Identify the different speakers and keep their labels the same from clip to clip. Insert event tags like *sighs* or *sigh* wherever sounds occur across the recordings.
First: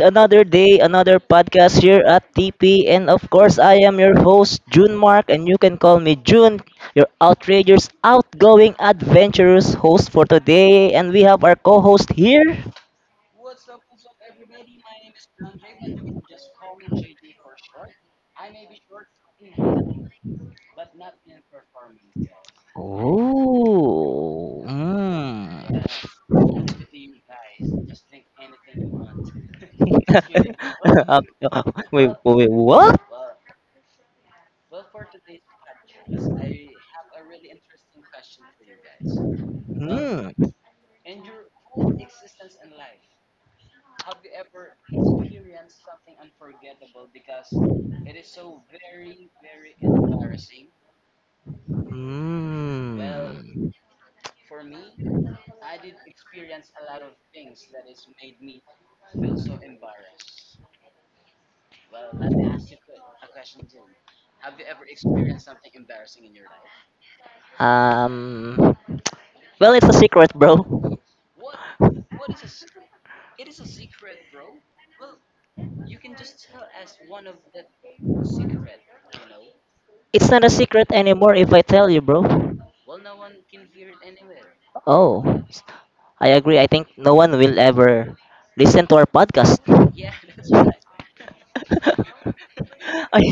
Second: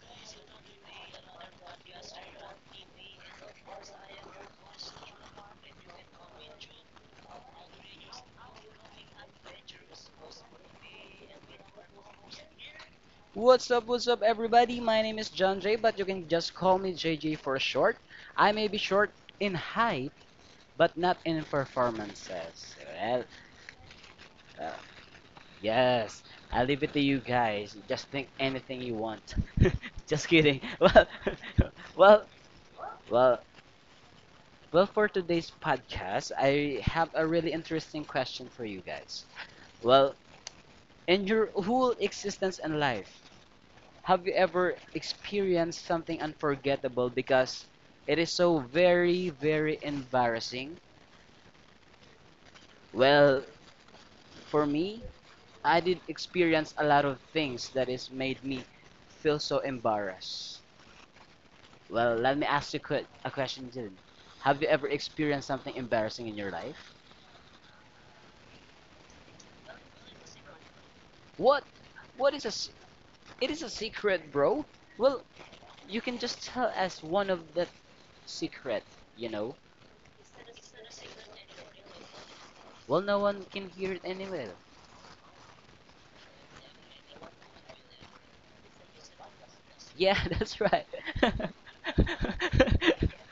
Speaker 1: Another day, another podcast here at TP and of course I am your host June Mark and you can call me June, your outrageous outgoing adventurous host for today and we have our co-host here.
Speaker 2: What's up, everybody? My name is John J, but you can just call me JJ for short. I may be short in height, but not in performances. Well,
Speaker 1: Ooh.
Speaker 2: uh,
Speaker 1: Mm.
Speaker 2: yes, I leave it to you guys. Just think anything you want.
Speaker 1: *laughs*
Speaker 2: *laughs* Just kidding. Well,
Speaker 1: Uh,
Speaker 2: *laughs*
Speaker 1: wait,
Speaker 2: well,
Speaker 1: wait, what?
Speaker 2: well, well, for today's podcast, I have a really interesting question for you guys. Well,
Speaker 1: Hmm.
Speaker 2: in your whole existence and life, have you ever experienced something unforgettable because it is so very embarrassing?
Speaker 1: Hmm.
Speaker 2: Well, for me, I did experience a lot of things that is made me feel so embarrassed. Well, let me ask you a question then. Have you ever experienced something embarrassing in your life?
Speaker 1: Um. Well, it's a secret, bro.
Speaker 2: What? What is a? s- It is a secret, bro. Well, you can just tell us one of the secret, you know.
Speaker 1: It's not a secret anymore if I tell you, bro.
Speaker 2: Well, no one can hear it anyway.
Speaker 1: Oh, I agree. I think no one will ever listen to our podcast.
Speaker 2: Yeah, that's right. *laughs*
Speaker 1: *laughs* I,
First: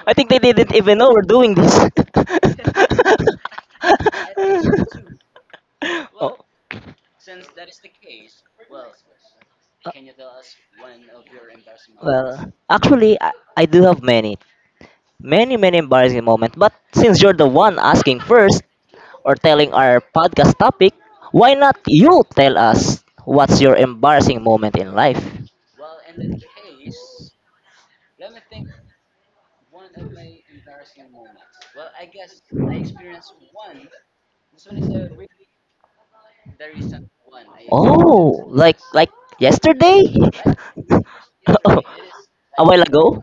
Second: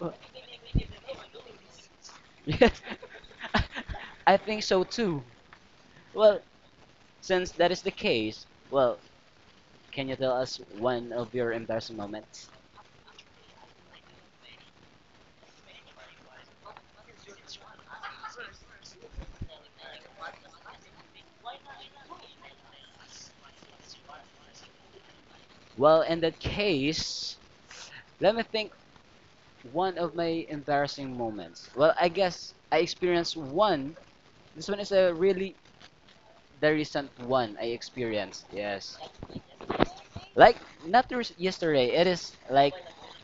Speaker 2: Well,
Speaker 1: I think they didn't even know we're doing this. *laughs*
Speaker 2: yes, *laughs* I think so too.
Speaker 1: Oh,
Speaker 2: Well, since that is the case, well,
Speaker 1: uh,
Speaker 2: can you tell us one of your embarrassing moments?
Speaker 1: well, actually, I do have many, many, many embarrassing moments. But since you're the one asking first, or telling our podcast topic, why not you tell us what's your embarrassing moment in life?
Speaker 2: Well, in that case, let me think one of my embarrassing moments. Well, I guess I experienced one. This one is a really the recent one I experienced.
Speaker 1: Oh, like
Speaker 2: Yes.
Speaker 1: like yesterday? *laughs*
Speaker 2: Like not the
Speaker 1: Oh,
Speaker 2: yesterday. It is
Speaker 1: a
Speaker 2: like
Speaker 1: while ago?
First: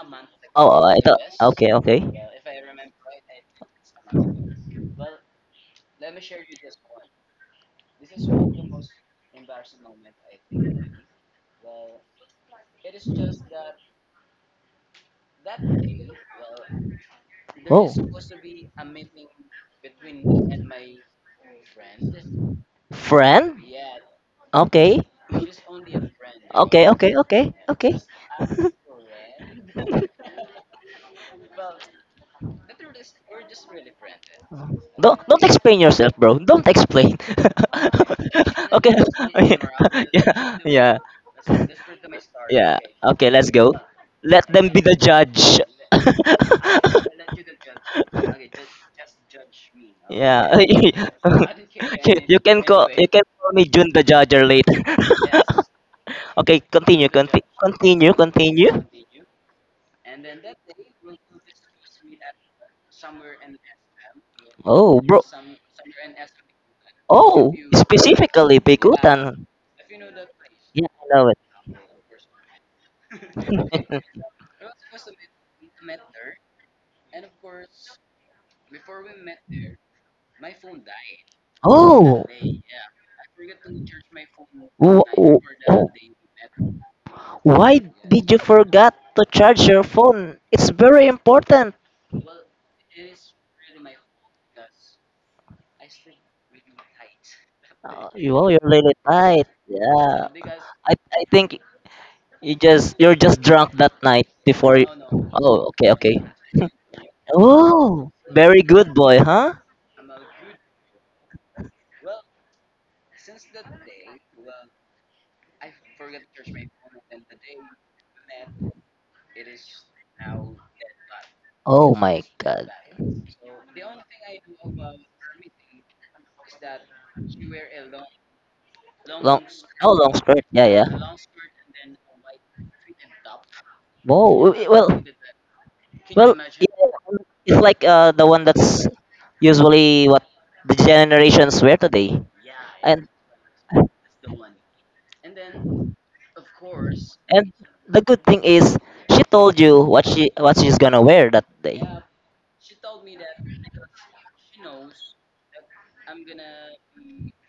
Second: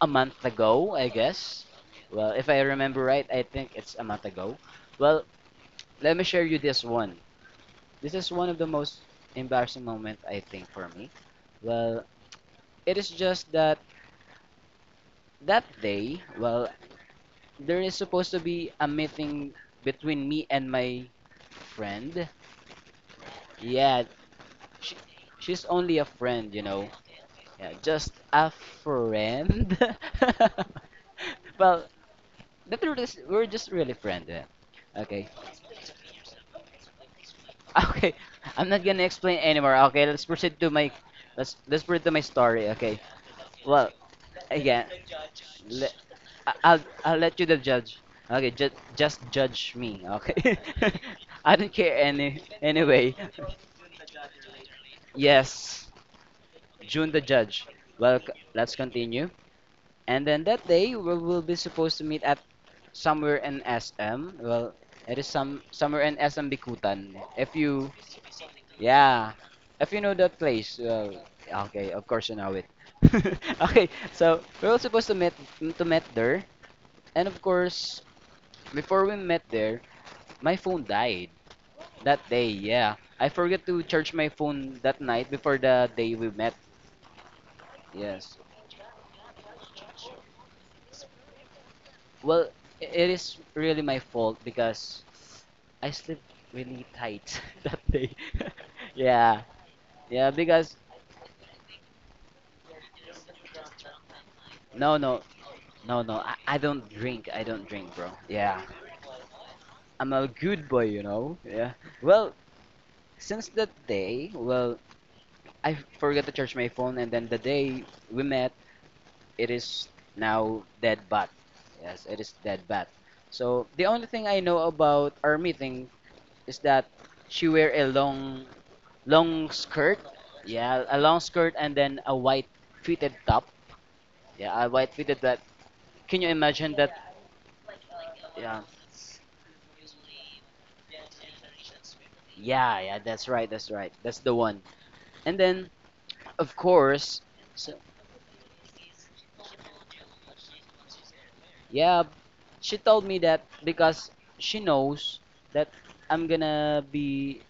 Speaker 2: a month
Speaker 1: Oh,
Speaker 2: ago,
Speaker 1: I
Speaker 2: I
Speaker 1: thought,
Speaker 2: guess.
Speaker 1: okay, okay.
Speaker 2: Well, if I remember right, I think it's a month ago. Well, let me share you this one. This is one of the most embarrassing moment I think for me. Well, it is just that that day, well, there
Speaker 1: Oh.
Speaker 2: is supposed to be a meeting between me and my friend.
Speaker 1: Friend?
Speaker 2: Yeah, she,
Speaker 1: Okay.
Speaker 2: she's only a friend, you
Speaker 1: Okay,
Speaker 2: know.
Speaker 1: okay, okay,
Speaker 2: Yeah,
Speaker 1: okay.
Speaker 2: just a friend. *laughs*
Speaker 1: *laughs*
Speaker 2: Well, the truth is, we're just really friends. Eh.
Speaker 1: Don't
Speaker 2: Okay.
Speaker 1: don't explain yourself, bro. Don't explain.
Speaker 2: Okay, *laughs* I'm
Speaker 1: *laughs*
Speaker 2: not
Speaker 1: okay.
Speaker 2: gonna explain
Speaker 1: *laughs*
Speaker 2: anymore. Okay,
Speaker 1: yeah. Yeah.
Speaker 2: let's proceed to my story.
Speaker 1: Yeah.
Speaker 2: Okay.
Speaker 1: Okay, let's go.
Speaker 2: Well,
Speaker 1: Let them be
Speaker 2: again,
Speaker 1: the judge.
Speaker 2: le- I'll let you the judge. Okay, just
Speaker 1: *laughs*
Speaker 2: judge me.
Speaker 1: yeah.
Speaker 2: Okay.
Speaker 1: *laughs*
Speaker 2: *laughs* I don't care
Speaker 1: you, you can call you
Speaker 2: anyway.
Speaker 1: can call me June the judger later.
Speaker 2: Yes,
Speaker 1: *laughs* okay, continue,
Speaker 2: June the judge.
Speaker 1: continue,
Speaker 2: Well,
Speaker 1: continue.
Speaker 2: let's continue. And then that day we will be supposed to meet at somewhere in SM. Well,
Speaker 1: Oh,
Speaker 2: it
Speaker 1: bro.
Speaker 2: is somewhere in SM Bikutan. If
Speaker 1: Oh,
Speaker 2: you
Speaker 1: specifically
Speaker 2: Yeah,
Speaker 1: Bigutan.
Speaker 2: if you know that place,
Speaker 1: Yeah, I know it.
Speaker 2: okay, of course you know it. *laughs* Okay, so we were supposed to meet there, and of course, before we met there, my phone died
Speaker 1: *laughs*
Speaker 2: that
Speaker 1: oh,
Speaker 2: day. Yeah, I forgot to charge my phone that
Speaker 1: wh-
Speaker 2: night before the day
Speaker 1: wh-
Speaker 2: we met.
Speaker 1: why did
Speaker 2: Yes,
Speaker 1: you forget to charge your phone? It's very important.
Speaker 2: well, it is really my fault because I slept really tight *laughs* that
Speaker 1: Oh,
Speaker 2: day.
Speaker 1: oh,
Speaker 2: *laughs*
Speaker 1: you're really
Speaker 2: Yeah,
Speaker 1: tight. Yeah,
Speaker 2: yeah, because
Speaker 1: I think you're just drunk that night before. You.
Speaker 2: no, no,
Speaker 1: Oh, okay,
Speaker 2: no, no,
Speaker 1: okay.
Speaker 2: I
Speaker 1: *laughs*
Speaker 2: don't drink. I don't drink, bro.
Speaker 1: Oh,
Speaker 2: Yeah,
Speaker 1: very good boy, huh?
Speaker 2: I'm a good boy, you know. Yeah. Well, since that day, well, I forgot to charge my phone, and then the day we met, it is now dead bat.
Speaker 1: Oh
Speaker 2: Yes, it
Speaker 1: my
Speaker 2: is dead
Speaker 1: God.
Speaker 2: bat. So the only thing I know about our meeting is that she wear a
Speaker 1: Long,
Speaker 2: long
Speaker 1: oh,
Speaker 2: skirt.
Speaker 1: long skirt. Yeah,
Speaker 2: Yeah,
Speaker 1: yeah.
Speaker 2: a long skirt and then a white fitted top.
Speaker 1: Oh,
Speaker 2: Yeah, a white
Speaker 1: well,
Speaker 2: fitted that. Can you
Speaker 1: well, yeah,
Speaker 2: imagine that?
Speaker 1: it's like the one
Speaker 2: Yeah.
Speaker 1: that's usually what the generations wear today.
Speaker 2: Yeah, yeah,
Speaker 1: And
Speaker 2: that's right, that's right. That's the one. And then of course.
Speaker 1: and
Speaker 2: So
Speaker 1: the good thing is she told you what she's gonna wear that day.
Speaker 2: yeah, she told me that because she knows that I'm gonna be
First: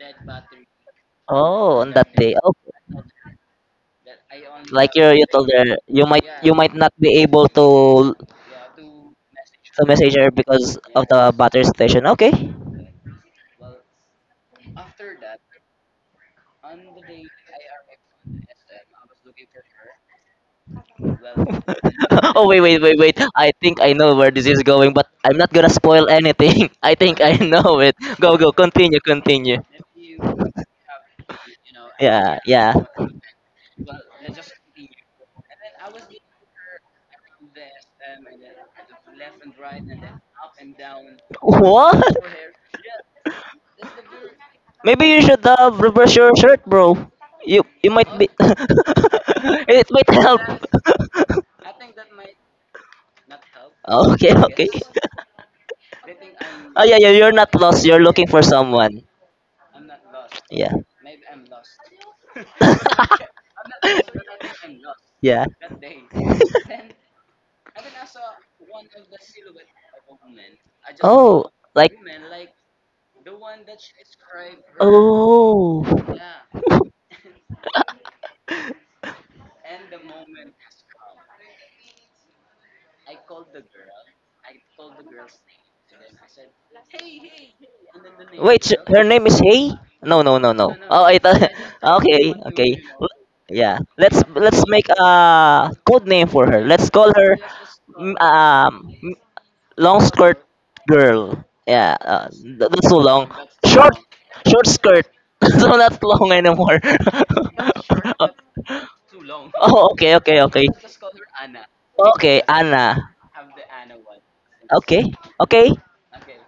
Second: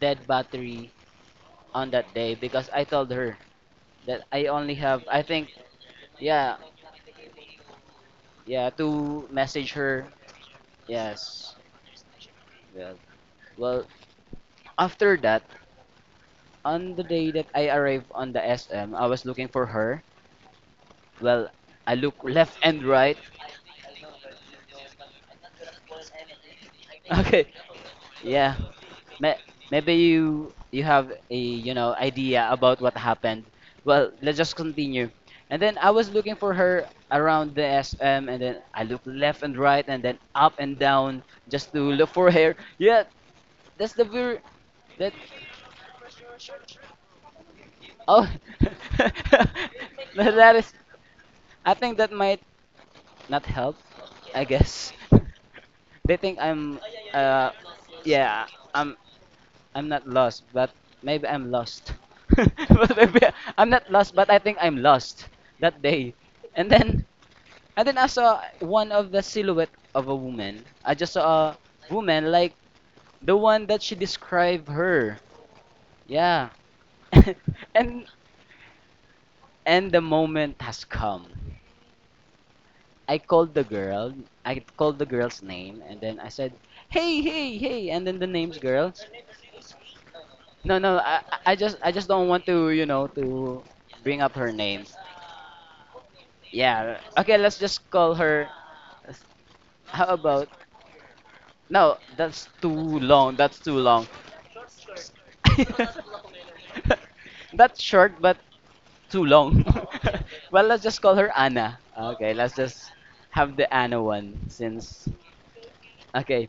Speaker 2: dead battery
Speaker 1: Oh,
Speaker 2: on
Speaker 1: on
Speaker 2: that
Speaker 1: that
Speaker 2: day
Speaker 1: day.
Speaker 2: because I
Speaker 1: Okay.
Speaker 2: told her that I only
Speaker 1: Like
Speaker 2: have
Speaker 1: you
Speaker 2: I
Speaker 1: you told
Speaker 2: think
Speaker 1: her you
Speaker 2: yeah
Speaker 1: might not be able to
Speaker 2: yeah to message her
Speaker 1: message her because of the
Speaker 2: yes
Speaker 1: battery station. Okay.
Speaker 2: well well after that on the day that I arrived on the SM I was looking for her well I look
Speaker 1: *laughs* oh,
Speaker 2: left
Speaker 1: wait, wait,
Speaker 2: and
Speaker 1: wait, wait.
Speaker 2: right
Speaker 1: I think I know where this is going, but I'm not gonna spoil anything. *laughs* I
Speaker 2: *laughs*
Speaker 1: think I
Speaker 2: okay.
Speaker 1: know it. Go, go,
Speaker 2: Yeah.
Speaker 1: continue,
Speaker 2: May-
Speaker 1: continue.
Speaker 2: Maybe you you have a you know
Speaker 1: Yeah,
Speaker 2: idea
Speaker 1: yeah.
Speaker 2: about what happened. Well, let's just continue. And then I was looking for her around the SM, and then I looked left and right, and then up and down just to
Speaker 1: What?
Speaker 2: look for her. Yeah, that's the very
Speaker 1: Maybe
Speaker 2: that
Speaker 1: you should reverse your shirt, bro. You might be.
Speaker 2: oh
Speaker 1: *laughs*
Speaker 2: *laughs*
Speaker 1: it might help.
Speaker 2: that is. I think that might not help.
Speaker 1: *laughs* okay,
Speaker 2: I
Speaker 1: okay.
Speaker 2: guess *laughs* they think I'm
Speaker 1: Oh yeah, yeah. You're
Speaker 2: uh
Speaker 1: not lost. You're looking for
Speaker 2: yeah I'm
Speaker 1: someone.
Speaker 2: I'm not lost,
Speaker 1: Yeah,
Speaker 2: but maybe I'm lost. *laughs* But maybe
Speaker 1: *laughs*
Speaker 2: I'm not lost, but I think I'm lost
Speaker 1: yeah.
Speaker 2: that day. And then and then I saw one of the silhouette of a woman. I just
Speaker 1: Oh,
Speaker 2: saw a
Speaker 1: like,
Speaker 2: woman like the one that she described her.
Speaker 1: oh.
Speaker 2: Yeah. *laughs* and and the moment has come. I called the girl. I called the girl's name and then I said, "Hey, hey, hey." And then the name's
Speaker 1: Wait,
Speaker 2: girl.
Speaker 1: her name is Hay? No, no, no, no, no.
Speaker 2: No, no,
Speaker 1: Oh, I thought. *laughs*
Speaker 2: I just don't
Speaker 1: Okay,
Speaker 2: want to,
Speaker 1: okay.
Speaker 2: you know,
Speaker 1: L-
Speaker 2: to
Speaker 1: Yeah,
Speaker 2: bring
Speaker 1: let's
Speaker 2: up her
Speaker 1: let's
Speaker 2: name.
Speaker 1: make a code name for her. Let's
Speaker 2: Yeah.
Speaker 1: call her,
Speaker 2: Okay, let's just call
Speaker 1: call her
Speaker 2: her.
Speaker 1: long
Speaker 2: How
Speaker 1: short skirt
Speaker 2: about?
Speaker 1: girl. Yeah,
Speaker 2: No, that's too
Speaker 1: that's too long.
Speaker 2: long. That's too
Speaker 1: Short,
Speaker 2: long.
Speaker 1: long, short skirt. *laughs* so not
Speaker 2: *laughs*
Speaker 1: long anymore. *laughs* Not.
Speaker 2: That's short, but too
Speaker 1: *laughs*
Speaker 2: long.
Speaker 1: oh, okay, okay,
Speaker 2: *laughs* Well,
Speaker 1: okay.
Speaker 2: let's just call her Anna. Okay,
Speaker 1: Okay,
Speaker 2: let's just
Speaker 1: Anna.
Speaker 2: have the Anna one
Speaker 1: Okay,
Speaker 2: since.
Speaker 1: okay.
Speaker 2: Okay,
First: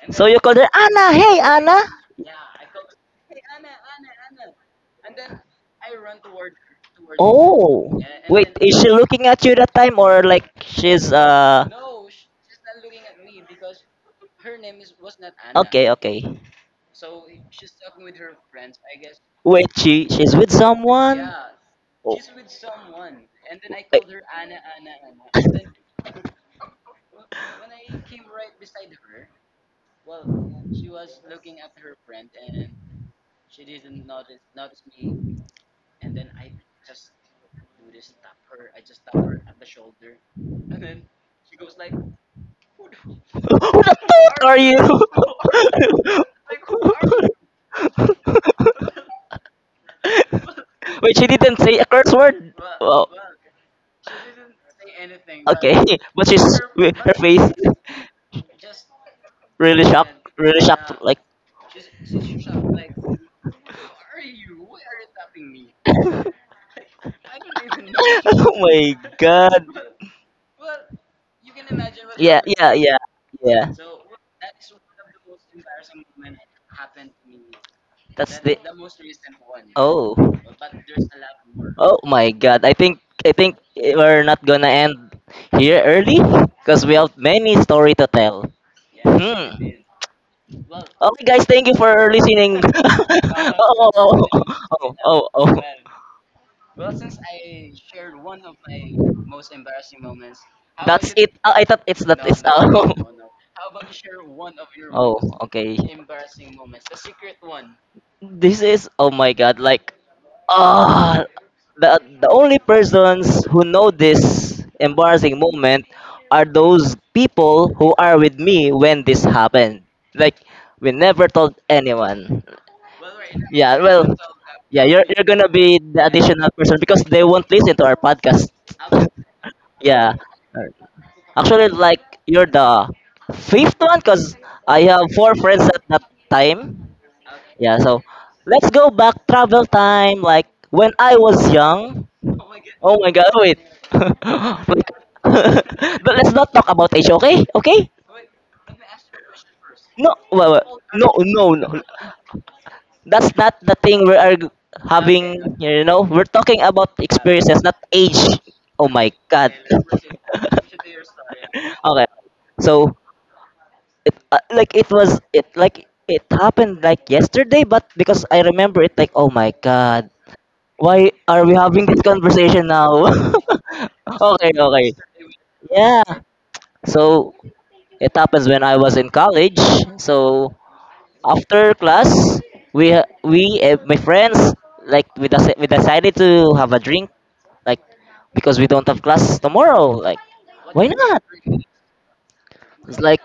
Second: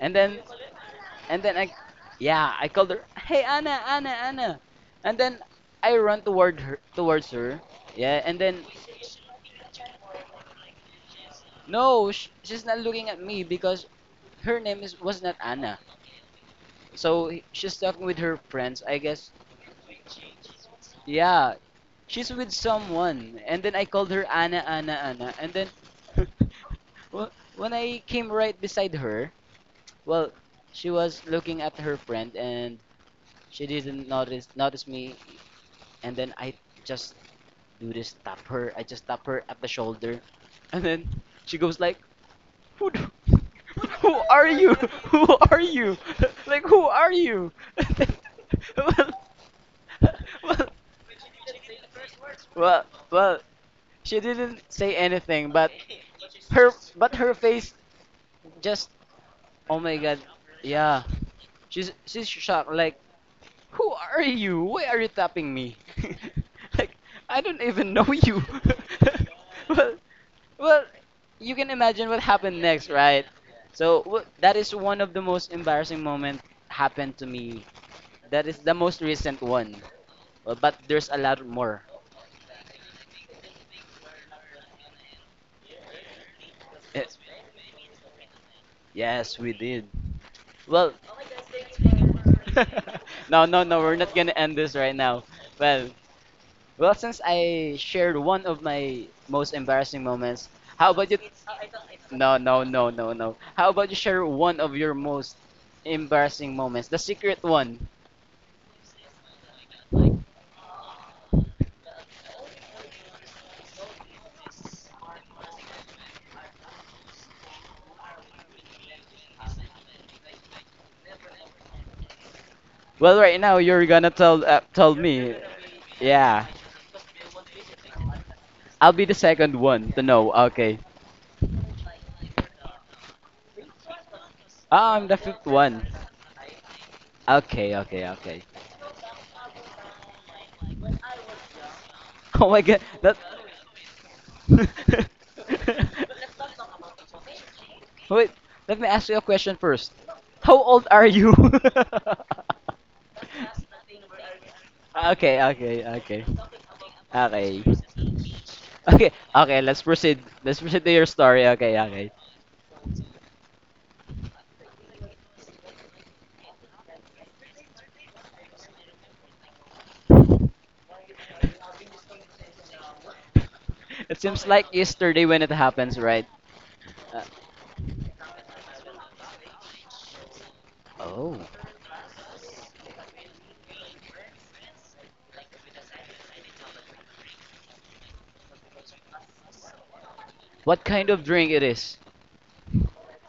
Speaker 2: and
Speaker 1: So
Speaker 2: then.
Speaker 1: you called her Anna. Hey,
Speaker 2: And then I,
Speaker 1: Anna.
Speaker 2: yeah, I called her. Hey, Anna, Anna. And then I run towards her.
Speaker 1: Oh,
Speaker 2: Yeah, and
Speaker 1: wait.
Speaker 2: then
Speaker 1: Is she looking at you that time, or like she's?
Speaker 2: no, she's not looking at me because her name is was not Anna.
Speaker 1: Okay, okay.
Speaker 2: So she's talking with her friends, I guess.
Speaker 1: Wait, she's with someone.
Speaker 2: Yeah,
Speaker 1: Oh.
Speaker 2: she's with
Speaker 1: Wait.
Speaker 2: someone. And then I called her Anna, Anna. And then *laughs* when I came right beside her, well, she was looking at her friend and she didn't notice me, and then I just do this tap her. I just tap her at the shoulder, and then she goes like, "Who, do,
Speaker 1: *laughs* Who the
Speaker 2: *laughs* who
Speaker 1: fuck
Speaker 2: are
Speaker 1: are
Speaker 2: you?
Speaker 1: you?
Speaker 2: Who are you? *laughs* Like who are you?" *laughs* Then, well, well,
Speaker 1: *laughs* Wait, she didn't say a curse word.
Speaker 2: well,
Speaker 1: Wow.
Speaker 2: well, she didn't say anything,
Speaker 1: Okay, *laughs* but she's her
Speaker 2: but her
Speaker 1: face
Speaker 2: face just
Speaker 1: *laughs*
Speaker 2: oh my god,
Speaker 1: really shocked,
Speaker 2: yeah.
Speaker 1: like.
Speaker 2: She's shocked. Like who are you? Why are you tapping me?
Speaker 1: *laughs*
Speaker 2: *laughs* Like I don't even know you.
Speaker 1: oh my god.
Speaker 2: *laughs* well,
Speaker 1: *laughs*
Speaker 2: Well, you can imagine what
Speaker 1: Yeah,
Speaker 2: happened
Speaker 1: yeah,
Speaker 2: next,
Speaker 1: yeah,
Speaker 2: right?
Speaker 1: yeah.
Speaker 2: So that is one of the most embarrassing moment happened to me.
Speaker 1: That's
Speaker 2: That is
Speaker 1: the.
Speaker 2: the most recent one.
Speaker 1: Oh.
Speaker 2: Well, but there's a lot more.
Speaker 1: Oh my god. I think we're not gonna end here early because we
Speaker 2: Eh,
Speaker 1: have many story to tell.
Speaker 2: yes, we
Speaker 1: Hmm.
Speaker 2: did. Well,
Speaker 1: Okay, guys, thank you for listening. *laughs*
Speaker 2: *laughs* no, no, no,
Speaker 1: oh,
Speaker 2: we're not
Speaker 1: oh,
Speaker 2: gonna
Speaker 1: oh,
Speaker 2: end this
Speaker 1: oh,
Speaker 2: right now.
Speaker 1: oh. oh.
Speaker 2: Well, well, since I shared one of my most embarrassing moments, how about
Speaker 1: That's
Speaker 2: you?
Speaker 1: it. I thought it's that
Speaker 2: No,
Speaker 1: is
Speaker 2: no,
Speaker 1: all.
Speaker 2: no, no, no. How about you share one of
Speaker 1: *laughs*
Speaker 2: your
Speaker 1: oh,
Speaker 2: most
Speaker 1: okay.
Speaker 2: embarrassing moments, the secret one?
Speaker 1: This is, oh my god, like ah the the only persons who know this embarrassing moment are those people who are with me when this happened. Like, we never told anyone.
Speaker 2: Well, right now
Speaker 1: Yeah,
Speaker 2: you're
Speaker 1: well,
Speaker 2: gonna tell
Speaker 1: yeah,
Speaker 2: tell
Speaker 1: you're
Speaker 2: me.
Speaker 1: gonna be the
Speaker 2: Yeah,
Speaker 1: additional person because they won't listen to our podcast.
Speaker 2: I'll be the second
Speaker 1: *laughs*
Speaker 2: one to
Speaker 1: yeah.
Speaker 2: know. Okay.
Speaker 1: Actually, like, you're the fifth one, cause I
Speaker 2: Ah,
Speaker 1: have
Speaker 2: I'm the
Speaker 1: four
Speaker 2: fifth
Speaker 1: friends at
Speaker 2: one.
Speaker 1: that time.
Speaker 2: Okay,
Speaker 1: Yeah, so
Speaker 2: okay, okay. *laughs*
Speaker 1: let's go back travel time. Like when I was young.
Speaker 2: Oh my god,
Speaker 1: Oh my
Speaker 2: that.
Speaker 1: God! Wait. *laughs* Wait. *laughs*
Speaker 2: *laughs*
Speaker 1: but let's not talk about age, okay? Okay?
Speaker 2: Wait, let me ask you a question first.
Speaker 1: No, well,
Speaker 2: How old are
Speaker 1: no,
Speaker 2: you?
Speaker 1: no, no.
Speaker 2: *laughs*
Speaker 1: That's not the thing we are having.
Speaker 2: Okay,
Speaker 1: You
Speaker 2: okay,
Speaker 1: know,
Speaker 2: okay.
Speaker 1: we're talking about
Speaker 2: Okay.
Speaker 1: experiences, not age. Oh
Speaker 2: Okay,
Speaker 1: my God.
Speaker 2: okay, let's proceed. Let's proceed to your story. Okay,
Speaker 1: *laughs* okay.
Speaker 2: okay.
Speaker 1: So it, like it happened like yesterday, but because I remember it like, oh my god, why are we having this conversation now?
Speaker 2: *laughs* It
Speaker 1: *laughs*
Speaker 2: seems
Speaker 1: okay,
Speaker 2: like
Speaker 1: okay,
Speaker 2: yesterday when it happens,
Speaker 1: yeah.
Speaker 2: right? Uh,
Speaker 1: So it happens when I was in college. So
Speaker 2: oh.
Speaker 1: after class, we ha- we my friends, like we decided to have a drink, like because we don't have class tomorrow, like
Speaker 2: What
Speaker 1: why
Speaker 2: kind of
Speaker 1: not.
Speaker 2: drink it is?
Speaker 1: It's like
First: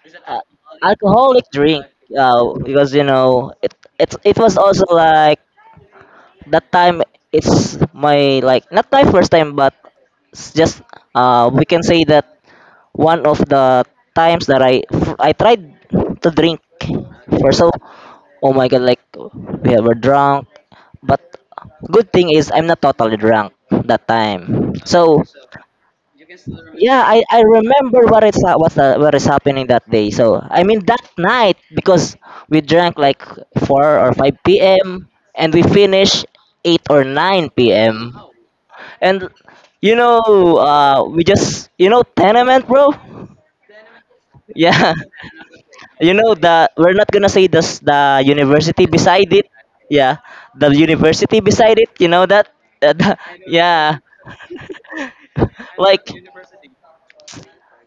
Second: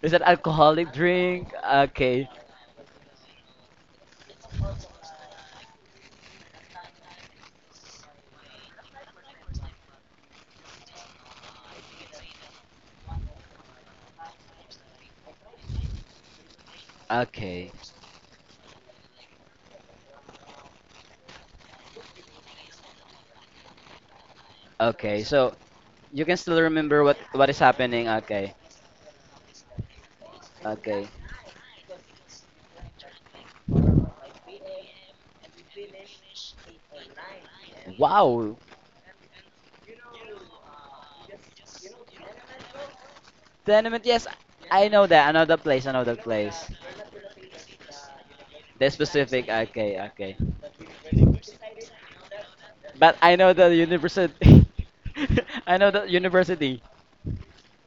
Speaker 2: Is it
Speaker 1: uh,
Speaker 2: alcoholic
Speaker 1: alcoholic
Speaker 2: drink?
Speaker 1: drink.
Speaker 2: Okay.
Speaker 1: Because you know it was also like that time. It's my, like, not my first time, but it's just we can say that one of the times that I tried to drink first.
Speaker 2: Okay.
Speaker 1: So oh my god, like we were drunk, but good thing is I'm not totally drunk that time.
Speaker 2: Okay.
Speaker 1: So
Speaker 2: So you can still remember
Speaker 1: yeah, I,
Speaker 2: what
Speaker 1: I
Speaker 2: is happening.
Speaker 1: remember what it's
Speaker 2: Okay.
Speaker 1: ha- what the, what is happening that day. So I mean that
Speaker 2: Okay.
Speaker 1: night because we drank like 4 or 5 p.m. and we finished 8 or 9 p.m.
Speaker 2: Wow.
Speaker 1: And you know, we just tenement, bro.
Speaker 2: Tenement, yes. I
Speaker 1: Yeah,
Speaker 2: know that. I know the place. I
Speaker 1: *laughs*
Speaker 2: know
Speaker 1: you
Speaker 2: the
Speaker 1: know
Speaker 2: place.
Speaker 1: the we're not gonna say this the university
Speaker 2: The
Speaker 1: beside it.
Speaker 2: specific. Okay.
Speaker 1: Yeah,
Speaker 2: Okay.
Speaker 1: the university beside it. You know that. *laughs*
Speaker 2: But I know the
Speaker 1: yeah,
Speaker 2: university. *laughs* I
Speaker 1: *laughs*
Speaker 2: know
Speaker 1: like.
Speaker 2: the university.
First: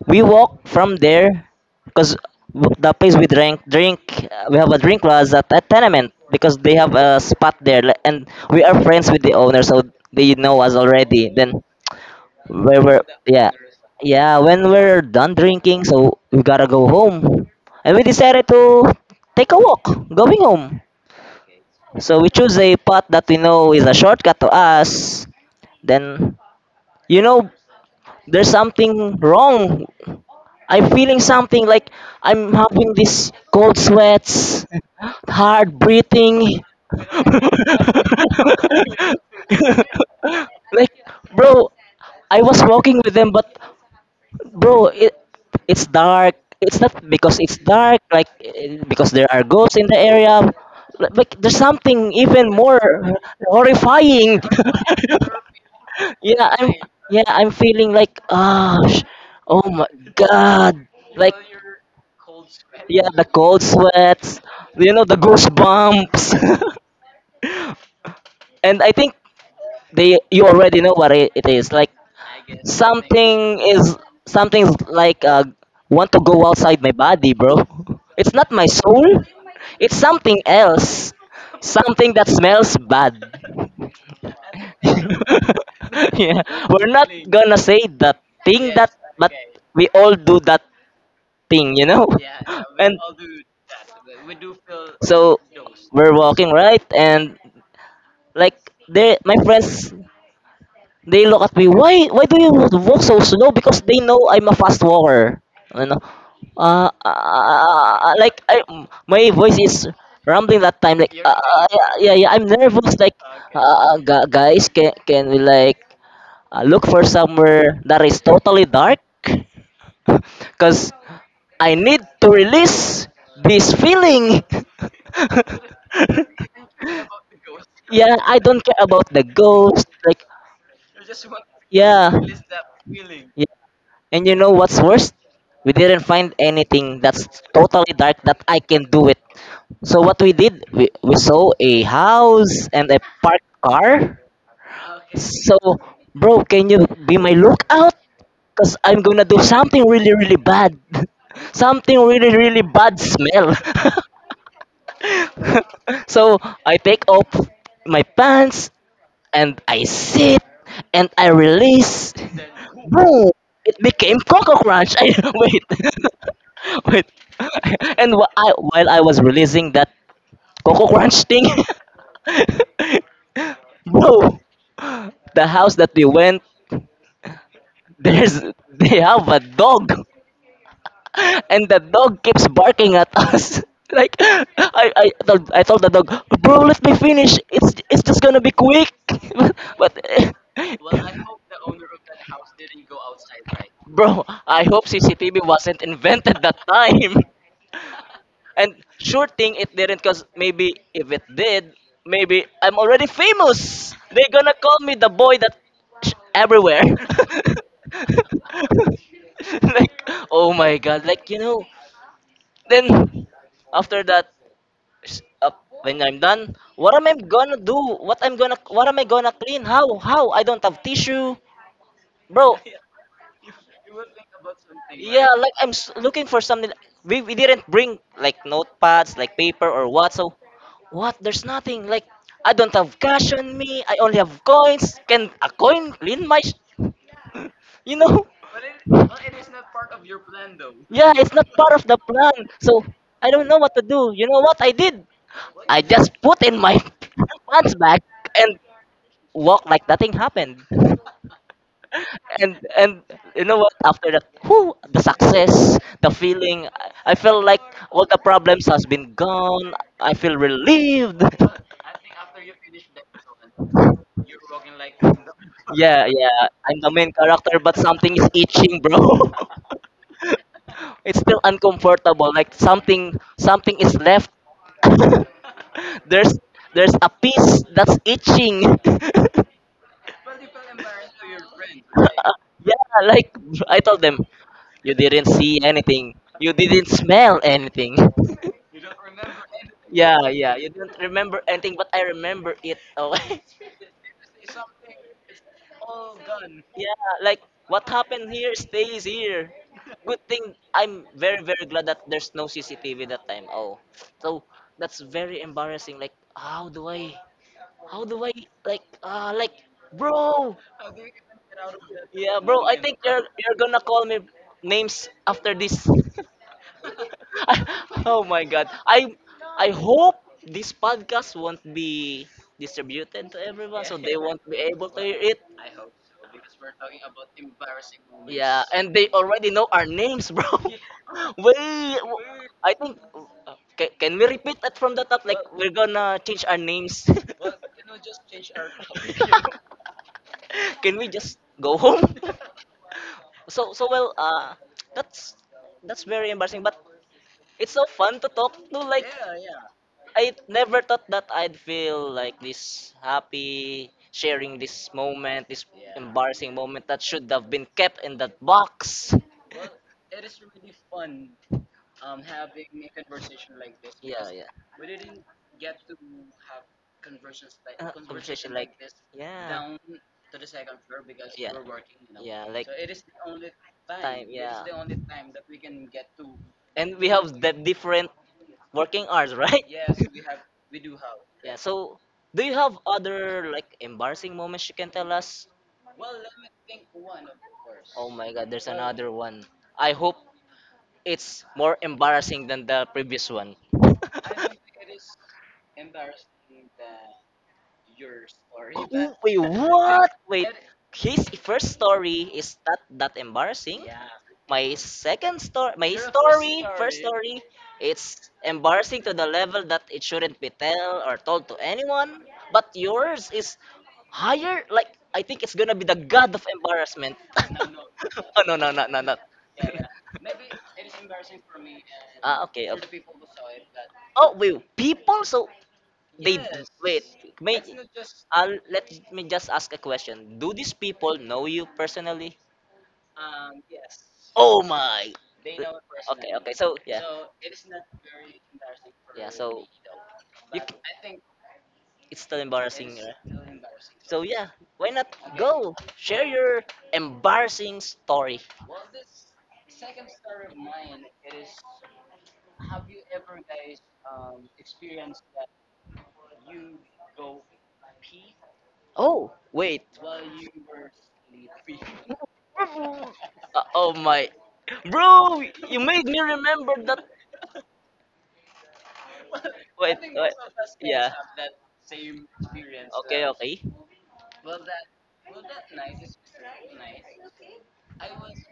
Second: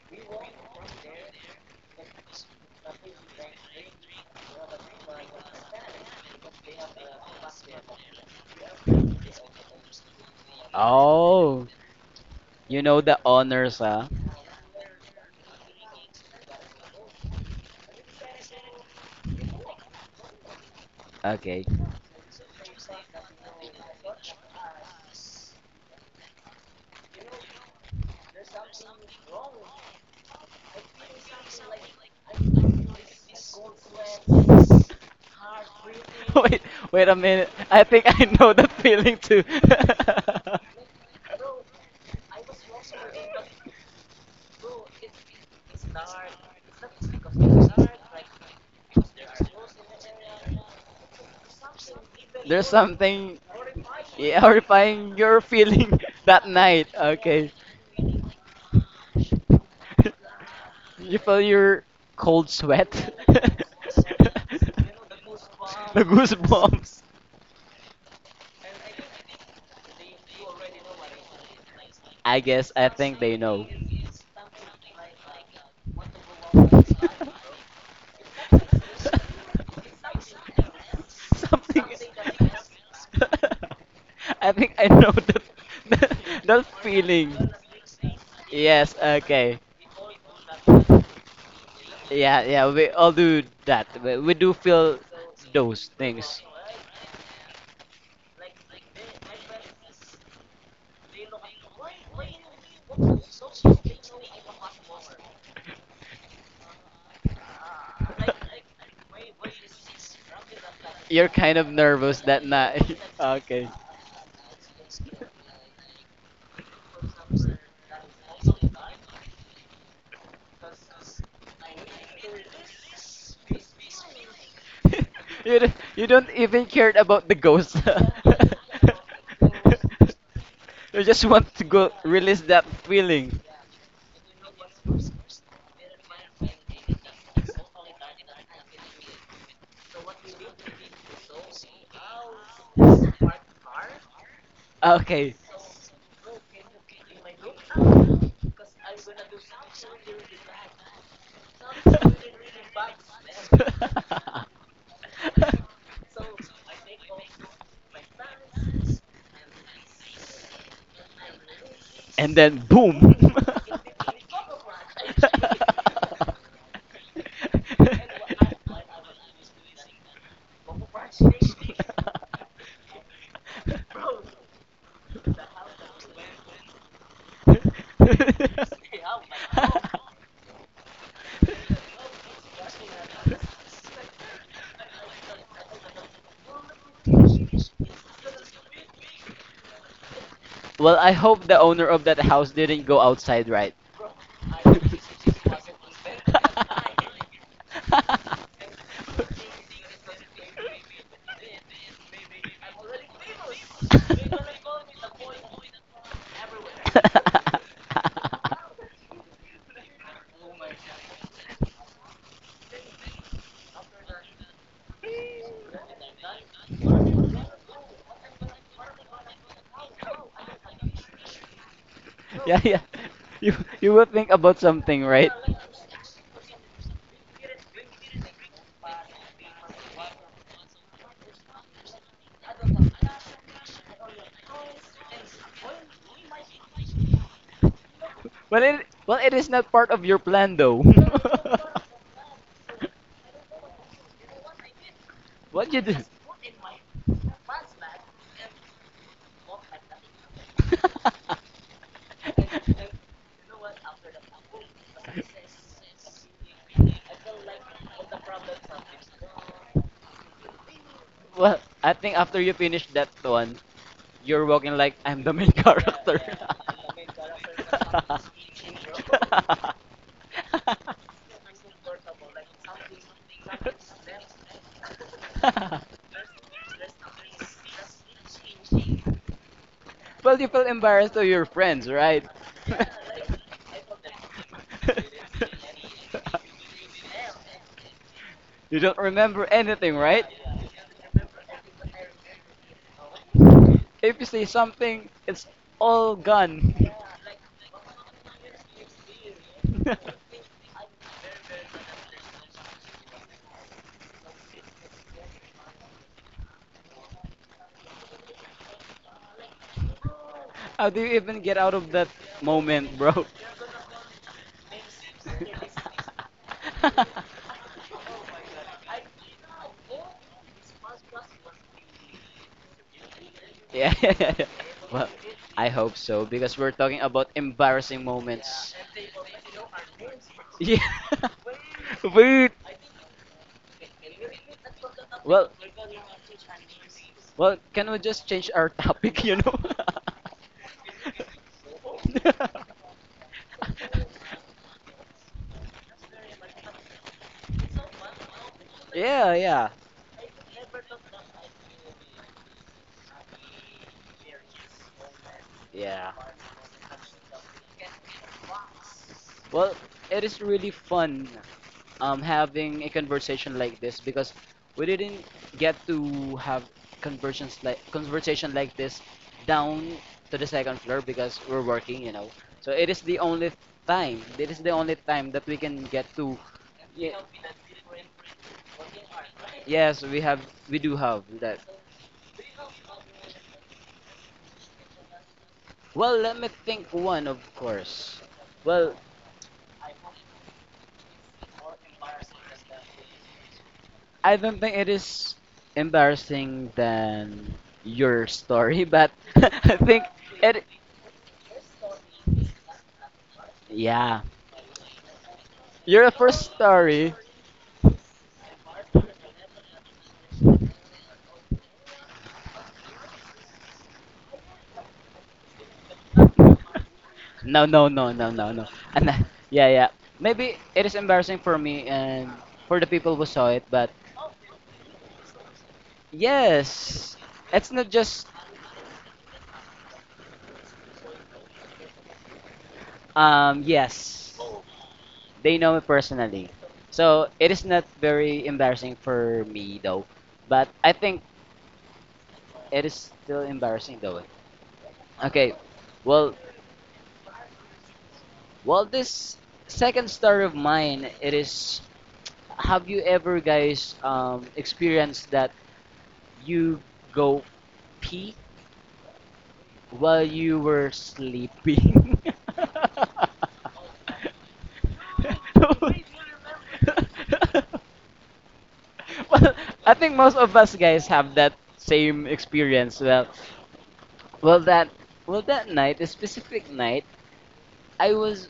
Speaker 1: We walk from there because the place we drank drink, we have a drink, was at a tenement because they have a spot there, like, and we are friends with the owner, so they know us already. Then
Speaker 2: Oh.
Speaker 1: we
Speaker 2: You know
Speaker 1: were
Speaker 2: the
Speaker 1: yeah,
Speaker 2: honors, huh?
Speaker 1: yeah, when we're done drinking, so we gotta go home, and we decided to take a walk going home.
Speaker 2: Okay.
Speaker 1: So we choose a path that we know is a shortcut to us. Then you know there's something wrong. I'm feeling something, like I'm having this cold sweats, hard
Speaker 2: *laughs*
Speaker 1: breathing.
Speaker 2: Wait, wait a
Speaker 1: *laughs*
Speaker 2: minute. I think I know that feeling too. *laughs*
Speaker 1: like, bro, I was walking with them, but bro, it's dark. It's not because it's dark, like because there are ghosts in the area. Like there's something even
Speaker 2: There's
Speaker 1: more
Speaker 2: something
Speaker 1: horrifying.
Speaker 2: yeah, horrifying your feeling
Speaker 1: *laughs*
Speaker 2: *laughs*
Speaker 1: yeah,
Speaker 2: that night.
Speaker 1: I'm
Speaker 2: Okay.
Speaker 1: feeling like
Speaker 2: *laughs*
Speaker 1: oh my god,
Speaker 2: You
Speaker 1: like
Speaker 2: feel your cold sweat?
Speaker 1: yeah, the
Speaker 2: *laughs*
Speaker 1: cold
Speaker 2: The
Speaker 1: sweats, the goosebumps.
Speaker 2: goosebumps.
Speaker 1: *laughs* and I think they you already know what it is. Like
Speaker 2: I guess I think they
Speaker 1: something
Speaker 2: know.
Speaker 1: is something's like
Speaker 2: *laughs*
Speaker 1: want to go outside my body, bro. It's not my soul. It's something else.
Speaker 2: Something.
Speaker 1: Something that smells bad.
Speaker 2: *laughs* I think I know that
Speaker 1: *laughs*
Speaker 2: *laughs* that,
Speaker 1: yeah,
Speaker 2: that
Speaker 1: we're not
Speaker 2: feeling.
Speaker 1: gonna say the thing that
Speaker 2: Yes, okay.
Speaker 1: we all do that thing, you know?
Speaker 2: Yeah, yeah,
Speaker 1: *laughs*
Speaker 2: we
Speaker 1: And
Speaker 2: all do that. We do feel
Speaker 1: so
Speaker 2: those
Speaker 1: we're things,
Speaker 2: things.
Speaker 1: walking right, and like they my friends, they look at me, why do you walk so slow? Because they know I'm a fast walker. You know?
Speaker 2: *laughs*
Speaker 1: Like, my voice is rumbling that time. Like, you're
Speaker 2: You're kind
Speaker 1: nervous.
Speaker 2: of
Speaker 1: Yeah, yeah,
Speaker 2: nervous
Speaker 1: yeah, I'm
Speaker 2: that
Speaker 1: nervous.
Speaker 2: night.
Speaker 1: Like,
Speaker 2: *laughs*
Speaker 1: okay,
Speaker 2: Okay.
Speaker 1: guys, can we like look for somewhere that is totally dark, *laughs* because I need to release this feeling.
Speaker 2: *laughs* You don't
Speaker 1: *laughs*
Speaker 2: even cared about the ghost.
Speaker 1: yeah, I don't care
Speaker 2: *laughs*
Speaker 1: about the ghost. Like,
Speaker 2: You just want to go
Speaker 1: yeah,
Speaker 2: release that feeling.
Speaker 1: yeah. And you know what's worse? We didn't find anything that's totally dark that I can do it. So what we did, we saw a house and a parked car.
Speaker 2: Ah, okay.
Speaker 1: So, bro, can you be my lookout? Because I'm gonna do something really, really bad. *laughs* something really, really bad smell. *laughs* so I take off my pants and I sit and
Speaker 2: *laughs*
Speaker 1: I release.
Speaker 2: And then boom.
Speaker 1: Boom! It became Coco Crunch. *laughs* Wait, *laughs* wait. And while I was releasing that Coco Crunch thing, *laughs* bro, the house that we went, there's they have a dog. And the dog keeps barking at us. *laughs* like, I told the dog, bro, let me finish. It's just gonna be quick. *laughs* but
Speaker 2: *laughs* Well, I hope the owner of that house didn't go outside, right?
Speaker 1: bro, I hope CCTV wasn't invented that time. *laughs* And sure thing it didn't, cause maybe if it did, maybe I'm already famous. They're gonna call me the boy that sh- everywhere. *laughs* like, oh my god, like.
Speaker 2: *laughs*
Speaker 1: Then after that, up when I'm done. What am I gonna do? What am I gonna clean? How I don't have tissue,
Speaker 2: *laughs*
Speaker 1: bro.
Speaker 2: Yeah,
Speaker 1: *laughs*
Speaker 2: yeah. You you will think about something,
Speaker 1: Yeah,
Speaker 2: right?
Speaker 1: like I'm looking for something. We didn't bring like notepads, like paper or what. So what? There's nothing. Like, I don't have cash on me. I only have coins. Can a coin clean my? You know? *laughs*
Speaker 2: Well it is not part of your plan though.
Speaker 1: Yeah, it's not
Speaker 2: *laughs*
Speaker 1: part of the plan. So I don't know what to do. You know what I did?
Speaker 2: What
Speaker 1: I
Speaker 2: you do?
Speaker 1: just put in my *laughs* pants back and walk like nothing happened. and you know what, after that, whew,
Speaker 2: *laughs*
Speaker 1: the feeling, I feel like all the problems has been gone. I feel relieved.
Speaker 2: Well,
Speaker 1: *laughs*
Speaker 2: I think after you finish that one, you're walking like I'm the main
Speaker 1: yeah,
Speaker 2: character.
Speaker 1: yeah, I'm the
Speaker 2: *laughs*
Speaker 1: main character, but something is itching, bro. *laughs* it's still uncomfortable, like something is left. *laughs* there's there's a piece that's itching.
Speaker 2: Well, you felt embarrassed to your friends, right?
Speaker 1: *laughs* yeah, like I told them, you didn't see anything. You didn't
Speaker 2: *laughs*
Speaker 1: smell anything. *laughs*
Speaker 2: You don't remember anything,
Speaker 1: yeah,
Speaker 2: right?
Speaker 1: yeah. You didn't remember anything, but I remember it. Oh, *laughs*
Speaker 2: If you say something, it's all gone.
Speaker 1: yeah, like what happened here stays here. Good
Speaker 2: *laughs*
Speaker 1: thing I'm very very glad that there's no CCTV that time. Oh, so that's very embarrassing. Like how do I like bro?
Speaker 2: How do you even get out of that
Speaker 1: Yeah, bro. I think
Speaker 2: moment,
Speaker 1: you're
Speaker 2: bro?
Speaker 1: you're gonna call me names after this.
Speaker 2: *laughs*
Speaker 1: *laughs* Oh my god. I hope this podcast won't be distributed to everyone so
Speaker 2: yeah,
Speaker 1: they
Speaker 2: yeah, yeah.
Speaker 1: won't
Speaker 2: yeah.
Speaker 1: be able to
Speaker 2: Well,
Speaker 1: hear it.
Speaker 2: I hope so because we're talking about embarrassing
Speaker 1: Yeah,
Speaker 2: moments.
Speaker 1: and they already know our names, bro.
Speaker 2: Yeah.
Speaker 1: *laughs* Wait,
Speaker 2: *laughs* Wait.
Speaker 1: I think can we repeat that from the top? Like
Speaker 2: Well,
Speaker 1: we're gonna change our names. *laughs*
Speaker 2: well, can we just change our *laughs* topic, you know? *laughs*
Speaker 1: Can we just go home? *laughs*
Speaker 2: *laughs*
Speaker 1: So, well, that's that's very embarrassing, but it's so fun to talk to. Like
Speaker 2: Yeah, yeah,
Speaker 1: I never thought that I'd feel like this happy sharing this moment, this
Speaker 2: yeah.
Speaker 1: embarrassing moment that should have been kept in that box.
Speaker 2: Well, it is really fun having a conversation like this
Speaker 1: Yeah,
Speaker 2: because
Speaker 1: yeah.
Speaker 2: we didn't get to have conversions like
Speaker 1: Uh,
Speaker 2: conversation
Speaker 1: like,
Speaker 2: like this
Speaker 1: yeah,
Speaker 2: down to the second floor because
Speaker 1: yeah,
Speaker 2: we're working, you know.
Speaker 1: yeah, like
Speaker 2: So it is the only time. It is the only
Speaker 1: yeah.
Speaker 2: time that we can get to.
Speaker 1: And we
Speaker 2: Ye-
Speaker 1: have the different working hours, *laughs* right?
Speaker 2: Yes, we have. We do have
Speaker 1: Yeah,
Speaker 2: that.
Speaker 1: so do you have other like embarrassing moments you can tell us?
Speaker 2: Well, let me think one, of
Speaker 1: Oh
Speaker 2: course.
Speaker 1: my god, there's
Speaker 2: Well,
Speaker 1: another one. I hope it's more embarrassing than the previous one. Ooh,
Speaker 2: I don't
Speaker 1: *laughs*
Speaker 2: think it is embarrassing than your story, but
Speaker 1: Wait,
Speaker 2: *laughs* I think
Speaker 1: what? Wait,
Speaker 2: it.
Speaker 1: his first story is not that embarrassing.
Speaker 2: Yeah,
Speaker 1: My second story, my
Speaker 2: your first
Speaker 1: story, first
Speaker 2: story.
Speaker 1: story, it's embarrassing to the level that it shouldn't be tell or told to anyone. But yours is higher. Like I think it's gonna be the god of
Speaker 2: *laughs*
Speaker 1: embarrassment. *laughs*
Speaker 2: No, no, no, no,
Speaker 1: Oh
Speaker 2: no,
Speaker 1: no
Speaker 2: no.
Speaker 1: no, *laughs* no no no.
Speaker 2: Yeah, yeah. Maybe it is embarrassing for me and
Speaker 1: Ah, okay,
Speaker 2: for the
Speaker 1: okay.
Speaker 2: people who saw it, but
Speaker 1: Oh wait, people. So they wait. Wait.
Speaker 2: yes,
Speaker 1: May
Speaker 2: it's not just
Speaker 1: I'll, let me just ask a question. Do these people know you personally?
Speaker 2: yes.
Speaker 1: Oh no. My.
Speaker 2: They know me
Speaker 1: Okay,
Speaker 2: personally.
Speaker 1: okay. So yeah.
Speaker 2: So it is not very embarrassing for
Speaker 1: So
Speaker 2: me though,
Speaker 1: you,
Speaker 2: but I think
Speaker 1: it's still
Speaker 2: it
Speaker 1: embarrassing. uh,
Speaker 2: is still embarrassing
Speaker 1: So
Speaker 2: though.
Speaker 1: yeah, why not
Speaker 2: Okay,
Speaker 1: go share
Speaker 2: well,
Speaker 1: your embarrassing story?
Speaker 2: this second story of mine, it is. Have you ever, guys, experienced that you go pee
Speaker 1: Oh wait,
Speaker 2: while you were sleeping? *laughs* well,
Speaker 1: oh my, bro, you made me remember that.
Speaker 2: I
Speaker 1: Wait,
Speaker 2: think
Speaker 1: wait,
Speaker 2: most of us guys
Speaker 1: yeah,
Speaker 2: have that same experience.
Speaker 1: okay, okay,
Speaker 2: Well that well, that night, a specific night, I was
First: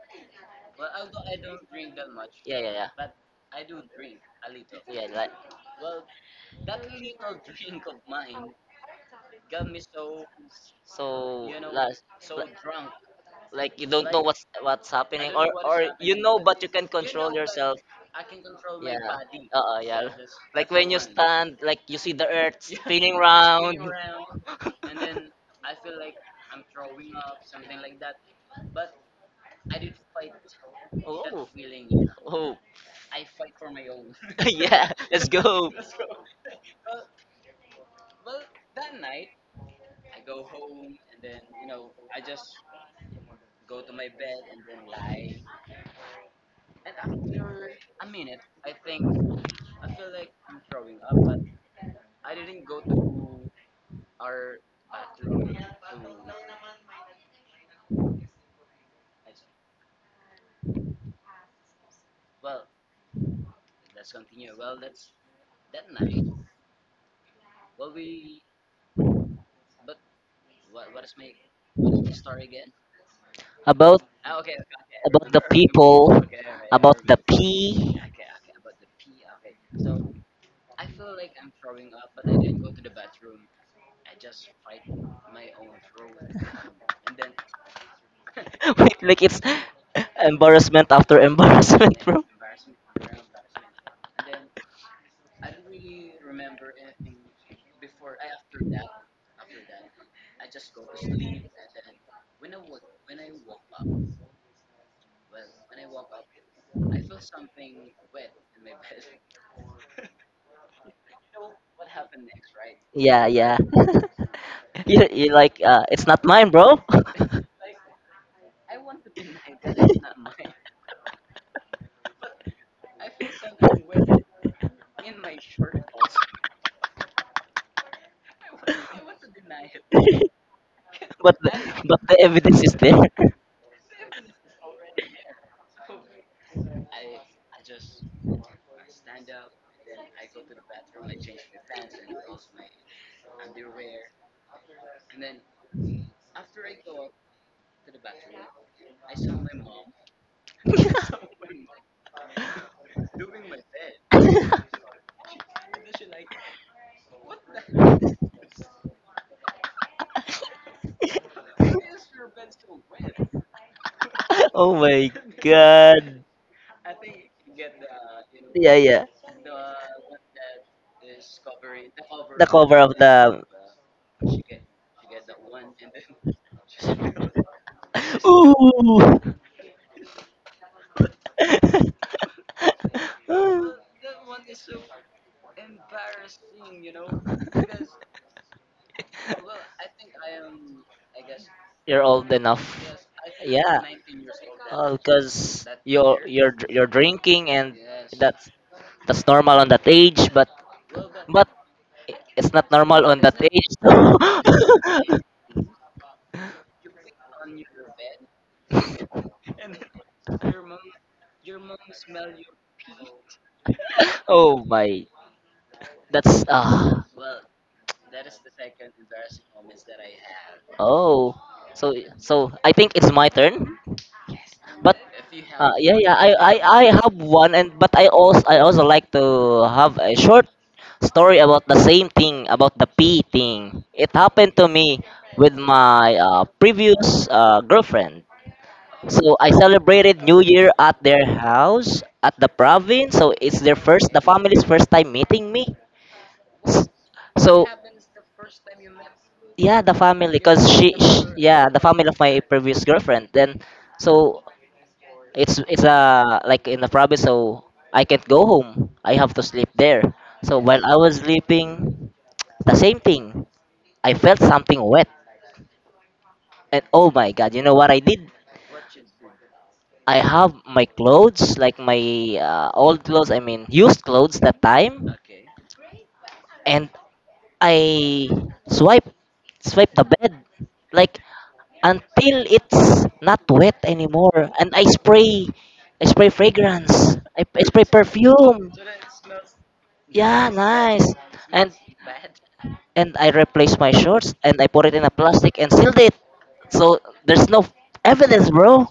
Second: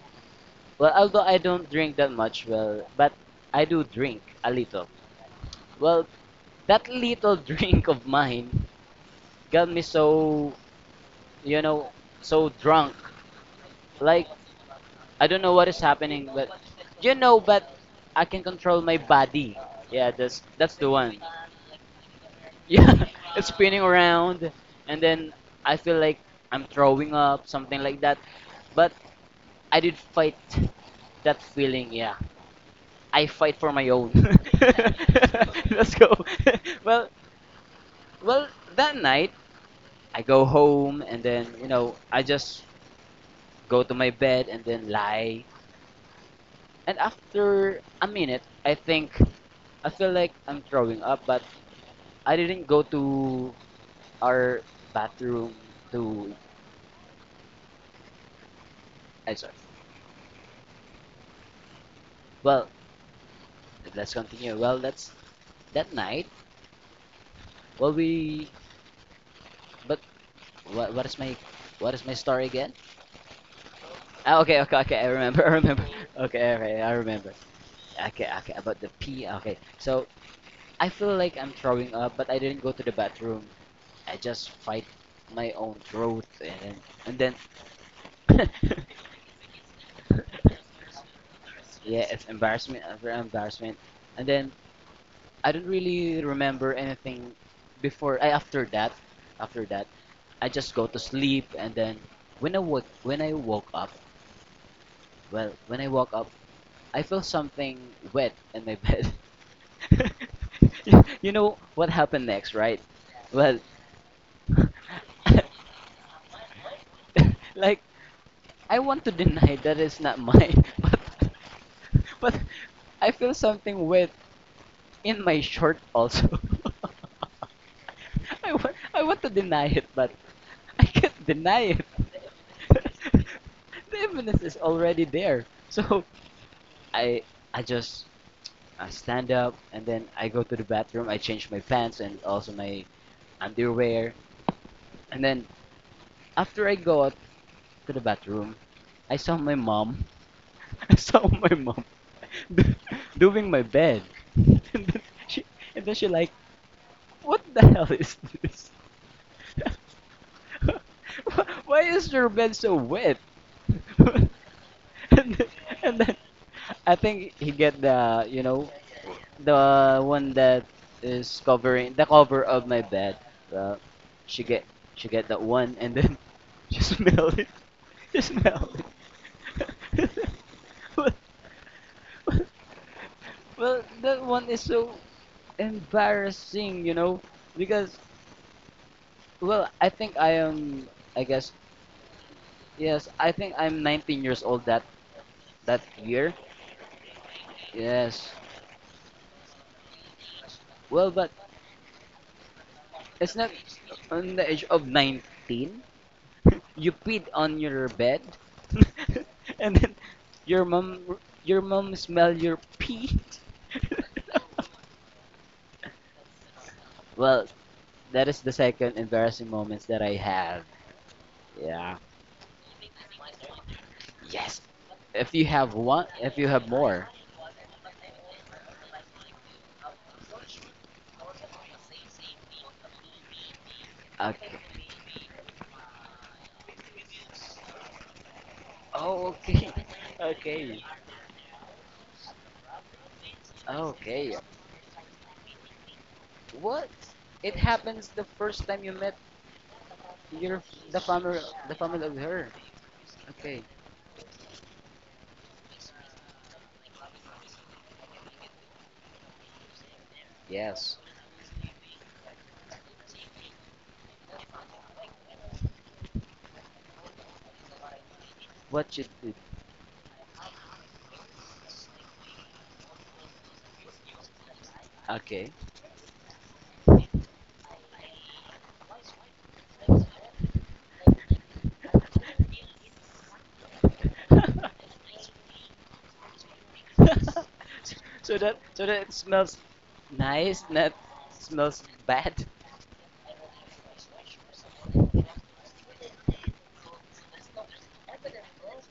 Speaker 2: well although I don't drink that much,
Speaker 1: yeah, yeah, yeah,
Speaker 2: but I do drink a little.
Speaker 1: yeah. Like
Speaker 2: Well, that little *laughs* drink of mine got me so
Speaker 1: so
Speaker 2: you know
Speaker 1: last.
Speaker 2: so drunk
Speaker 1: Like you don't know, like
Speaker 2: like
Speaker 1: what's I
Speaker 2: I
Speaker 1: happening,
Speaker 2: don't
Speaker 1: or
Speaker 2: know what is
Speaker 1: you
Speaker 2: happening,
Speaker 1: know
Speaker 2: but
Speaker 1: but you can you control
Speaker 2: but
Speaker 1: yourself.
Speaker 2: I can control
Speaker 1: Yeah.
Speaker 2: my
Speaker 1: Uh,
Speaker 2: body.
Speaker 1: so yeah.
Speaker 2: Yeah, that's
Speaker 1: Like
Speaker 2: that's the
Speaker 1: when you
Speaker 2: one.
Speaker 1: stand, like you see the earth *laughs* spinning
Speaker 2: Yeah,
Speaker 1: spinning
Speaker 2: *laughs* it's
Speaker 1: round.
Speaker 2: spinning around, and then I feel like I'm throwing up, something like that. But I did fight that
Speaker 1: Oh.
Speaker 2: feeling.
Speaker 1: Yeah,
Speaker 2: Yeah,
Speaker 1: oh.
Speaker 2: I
Speaker 1: *laughs*
Speaker 2: fight for my own. *laughs*
Speaker 1: Yeah, let's go.
Speaker 2: Let's go. *laughs* well well, that night I go home, and then, you know, I just go to my bed and then lie. And after a minute, I think I feel like I'm throwing up, but I didn't go to our bathroom to I sorry. Well, let's continue. That's that night. Well, we but what is my what is my story again?
Speaker 1: *laughs* About
Speaker 2: Ah, okay, okay, okay. I
Speaker 1: about the
Speaker 2: remember. *laughs* I remember.
Speaker 1: people,
Speaker 2: Okay, okay, I
Speaker 1: about the
Speaker 2: remember.
Speaker 1: pee. *laughs*
Speaker 2: Okay, okay. About the pee. Okay, so I feel like I'm throwing up, but I didn't go to the bathroom. I just fight my own growth, and then, and then
Speaker 1: *laughs* Wait, like it's *laughs* embarrassment after
Speaker 2: *laughs*
Speaker 1: embarrassment,
Speaker 2: yeah,
Speaker 1: bro.
Speaker 2: it's embarrassment after embarrassment. And then I don't really remember anything before I after that. After that, I just go to sleep, and then when I woke up, when I woke up, I felt something wet in my bed. *laughs* You know what happened next, right?
Speaker 1: Yeah,
Speaker 2: Well,
Speaker 1: yeah.
Speaker 2: *laughs*
Speaker 1: *laughs* You, like it's not mine, bro. *laughs* But
Speaker 2: like I want to deny that it's not mine, *laughs* but *laughs* But I feel something wet in my shirt also. *laughs* I want to deny it, but I can't
Speaker 1: the,
Speaker 2: deny it.
Speaker 1: but the evidence is there.
Speaker 2: *laughs* The evidence is already there. So I I just I stand up and then I go to the bathroom. I change my pants and also my underwear. And then after I go out to the bathroom, I saw my mom. *laughs* I saw my mom *laughs* doing my bed. *laughs* And then she she like, what the hell is this? *laughs* Why is your bed so wet? *laughs* and,
Speaker 1: *laughs* Oh my
Speaker 2: then, and then
Speaker 1: god.
Speaker 2: I think he get, the you know,
Speaker 1: Yeah, yeah.
Speaker 2: the one that is covering the cover
Speaker 1: The
Speaker 2: of
Speaker 1: cover
Speaker 2: my
Speaker 1: of
Speaker 2: bed.
Speaker 1: the.
Speaker 2: Uh, she get she get that one, and then *laughs* she smell it. She
Speaker 1: *laughs*
Speaker 2: smell it.
Speaker 1: Ooh.
Speaker 2: *laughs* well,
Speaker 1: *laughs*
Speaker 2: well, well, that one is so embarrassing, you know, because well, I guess
Speaker 1: You're old enough.
Speaker 2: yes, I think
Speaker 1: Yeah.
Speaker 2: I'm 19 years old that
Speaker 1: Oh, because
Speaker 2: that
Speaker 1: you're
Speaker 2: year.
Speaker 1: you're dr- you're drinking and
Speaker 2: Yes.
Speaker 1: that's that's normal on that age, but
Speaker 2: Well, but
Speaker 1: but it's not normal on
Speaker 2: it's
Speaker 1: that
Speaker 2: not
Speaker 1: age.
Speaker 2: on the age of
Speaker 1: *laughs*
Speaker 2: 19. *laughs* You peed on your bed, *laughs* and then your mom your mom smell your pee. *laughs*
Speaker 1: Oh my, that's ah
Speaker 2: Well, that is the second embarrassing moments that I have.
Speaker 1: oh. So
Speaker 2: Yeah.
Speaker 1: so I think it's my turn.
Speaker 2: Yes.
Speaker 1: But
Speaker 2: If you have one, if you have
Speaker 1: I
Speaker 2: more.
Speaker 1: have one and but I also like to have a short story about the same thing about the pee thing. It happened to
Speaker 2: Okay.
Speaker 1: me with my previous girlfriend.
Speaker 2: Oh,
Speaker 1: So I
Speaker 2: okay.
Speaker 1: celebrated
Speaker 2: *laughs*
Speaker 1: New Year
Speaker 2: Okay.
Speaker 1: at their house at the province. So it's their first, the
Speaker 2: Okay.
Speaker 1: family's first time meeting me. S-
Speaker 2: What? It
Speaker 1: So
Speaker 2: happens the first time you met
Speaker 1: yeah, the family,
Speaker 2: your
Speaker 1: cause she,
Speaker 2: the
Speaker 1: sh
Speaker 2: family,
Speaker 1: yeah, the family
Speaker 2: of
Speaker 1: of my
Speaker 2: her.
Speaker 1: previous girlfriend. Then,
Speaker 2: Okay.
Speaker 1: so it's like in the province, so I can't go home. I have to sleep there. So while I
Speaker 2: Yes.
Speaker 1: was sleeping, the same thing. I felt something wet, and oh my God, you know what I did?
Speaker 2: What you did?
Speaker 1: I have my clothes, like my old clothes. I mean, used clothes that time,
Speaker 2: Okay.
Speaker 1: and I swipe swipe the bed like until it's not wet anymore. And
Speaker 2: *laughs*
Speaker 1: I spray fragrance, I spray
Speaker 2: So that,
Speaker 1: perfume.
Speaker 2: so that it smells
Speaker 1: Yeah,
Speaker 2: nice, not
Speaker 1: nice. And
Speaker 2: smells bad.
Speaker 1: I replaced my shorts and I put it in a plastic and sealed it. So there's no evidence, bro.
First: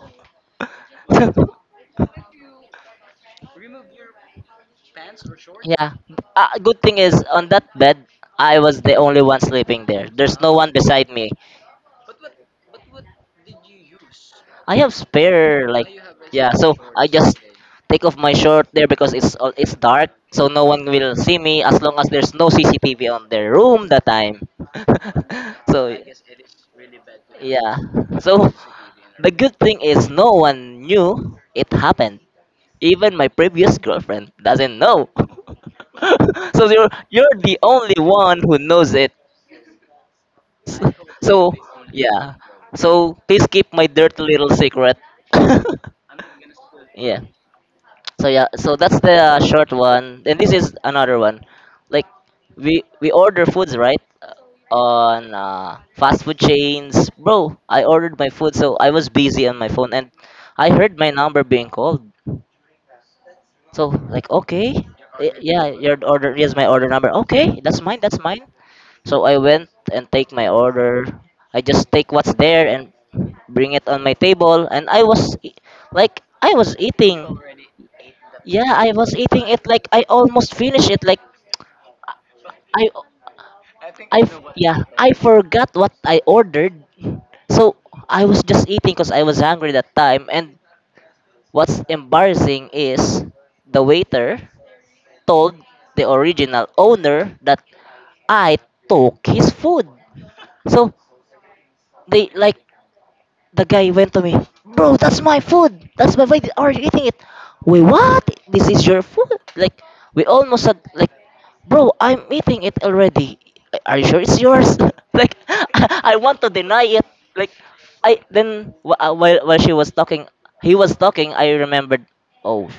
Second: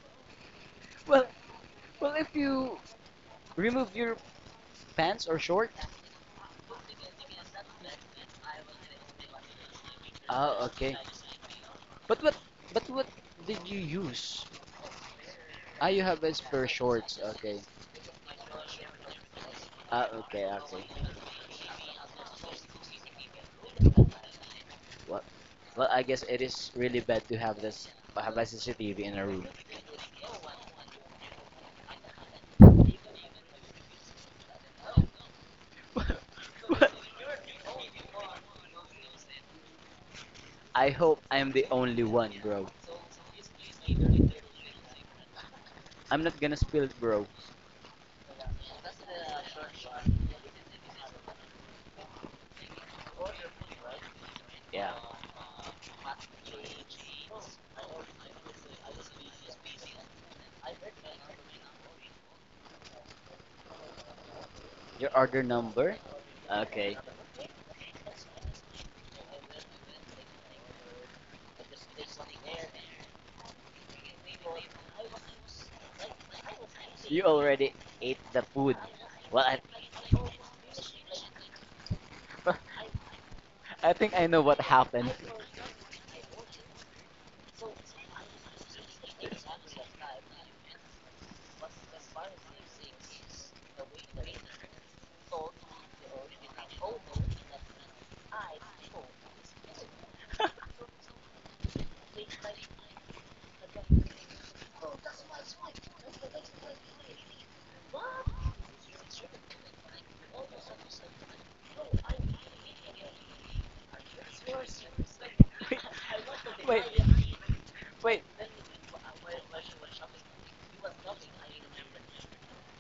Speaker 2: Well, well, if you remove your pants or
Speaker 1: *laughs*
Speaker 2: short.
Speaker 1: Yeah. Good thing is on that bed, I was the only one sleeping there. There's no
Speaker 2: Oh,
Speaker 1: one
Speaker 2: okay.
Speaker 1: beside me.
Speaker 2: But what but what did you use?
Speaker 1: I have spare like
Speaker 2: Ah, you have a
Speaker 1: yeah,
Speaker 2: spare
Speaker 1: so I
Speaker 2: shorts.
Speaker 1: just
Speaker 2: Okay.
Speaker 1: take off my shirt there because it's
Speaker 2: Ah,
Speaker 1: dark,
Speaker 2: okay,
Speaker 1: so no one
Speaker 2: okay.
Speaker 1: will see me as long as there's no CCTV on their room that time.
Speaker 2: Well,
Speaker 1: *laughs*
Speaker 2: well,
Speaker 1: So
Speaker 2: I guess it is really bad to
Speaker 1: yeah.
Speaker 2: have a
Speaker 1: So
Speaker 2: CCTV in a
Speaker 1: the
Speaker 2: room.
Speaker 1: good thing is no one knew it happened. Even my previous girlfriend doesn't know. *laughs* So you're the only one who knows it.
Speaker 2: *laughs* I hope
Speaker 1: *laughs* So
Speaker 2: I'm the only one,
Speaker 1: yeah.
Speaker 2: bro.
Speaker 1: So please keep my dirty little secret.
Speaker 2: I'm not gonna
Speaker 1: *laughs*
Speaker 2: spill it,
Speaker 1: Yeah.
Speaker 2: bro.
Speaker 1: So yeah. So that's the short one. And this is another one. Like we order foods right
Speaker 2: Yeah.
Speaker 1: on fast food chains, bro. I ordered my food, so I was busy on my phone, and I heard my number being called. So like okay,
Speaker 2: Your order
Speaker 1: yeah, your
Speaker 2: number?
Speaker 1: order. Yes, my order
Speaker 2: Okay.
Speaker 1: number. Okay, that's mine. That's mine. So I went and take my order. I just take what's there and bring it on my table and like I was
Speaker 2: You
Speaker 1: eating.
Speaker 2: already ate the
Speaker 1: Yeah,
Speaker 2: food.
Speaker 1: I was
Speaker 2: Well,
Speaker 1: eating
Speaker 2: I,
Speaker 1: it like I almost finished it like
Speaker 2: *laughs*
Speaker 1: I
Speaker 2: I think I know what
Speaker 1: yeah,
Speaker 2: happened.
Speaker 1: I forgot what I ordered. So I was just eating because I was hungry that time and what's embarrassing is the waiter told the original owner that I took his food. So they like the guy went to me, bro, that's my food. That's my food. Are you eating it? Wait, what? This is your food? Like, we almost said, like, bro, I'm eating it already. Are you sure it's yours? *laughs* Like, *laughs* I want to
Speaker 2: *laughs* Wait.
Speaker 1: deny it. Like,
Speaker 2: Wait.
Speaker 1: I then wh- while she was talking, he was talking. I remembered. Oh,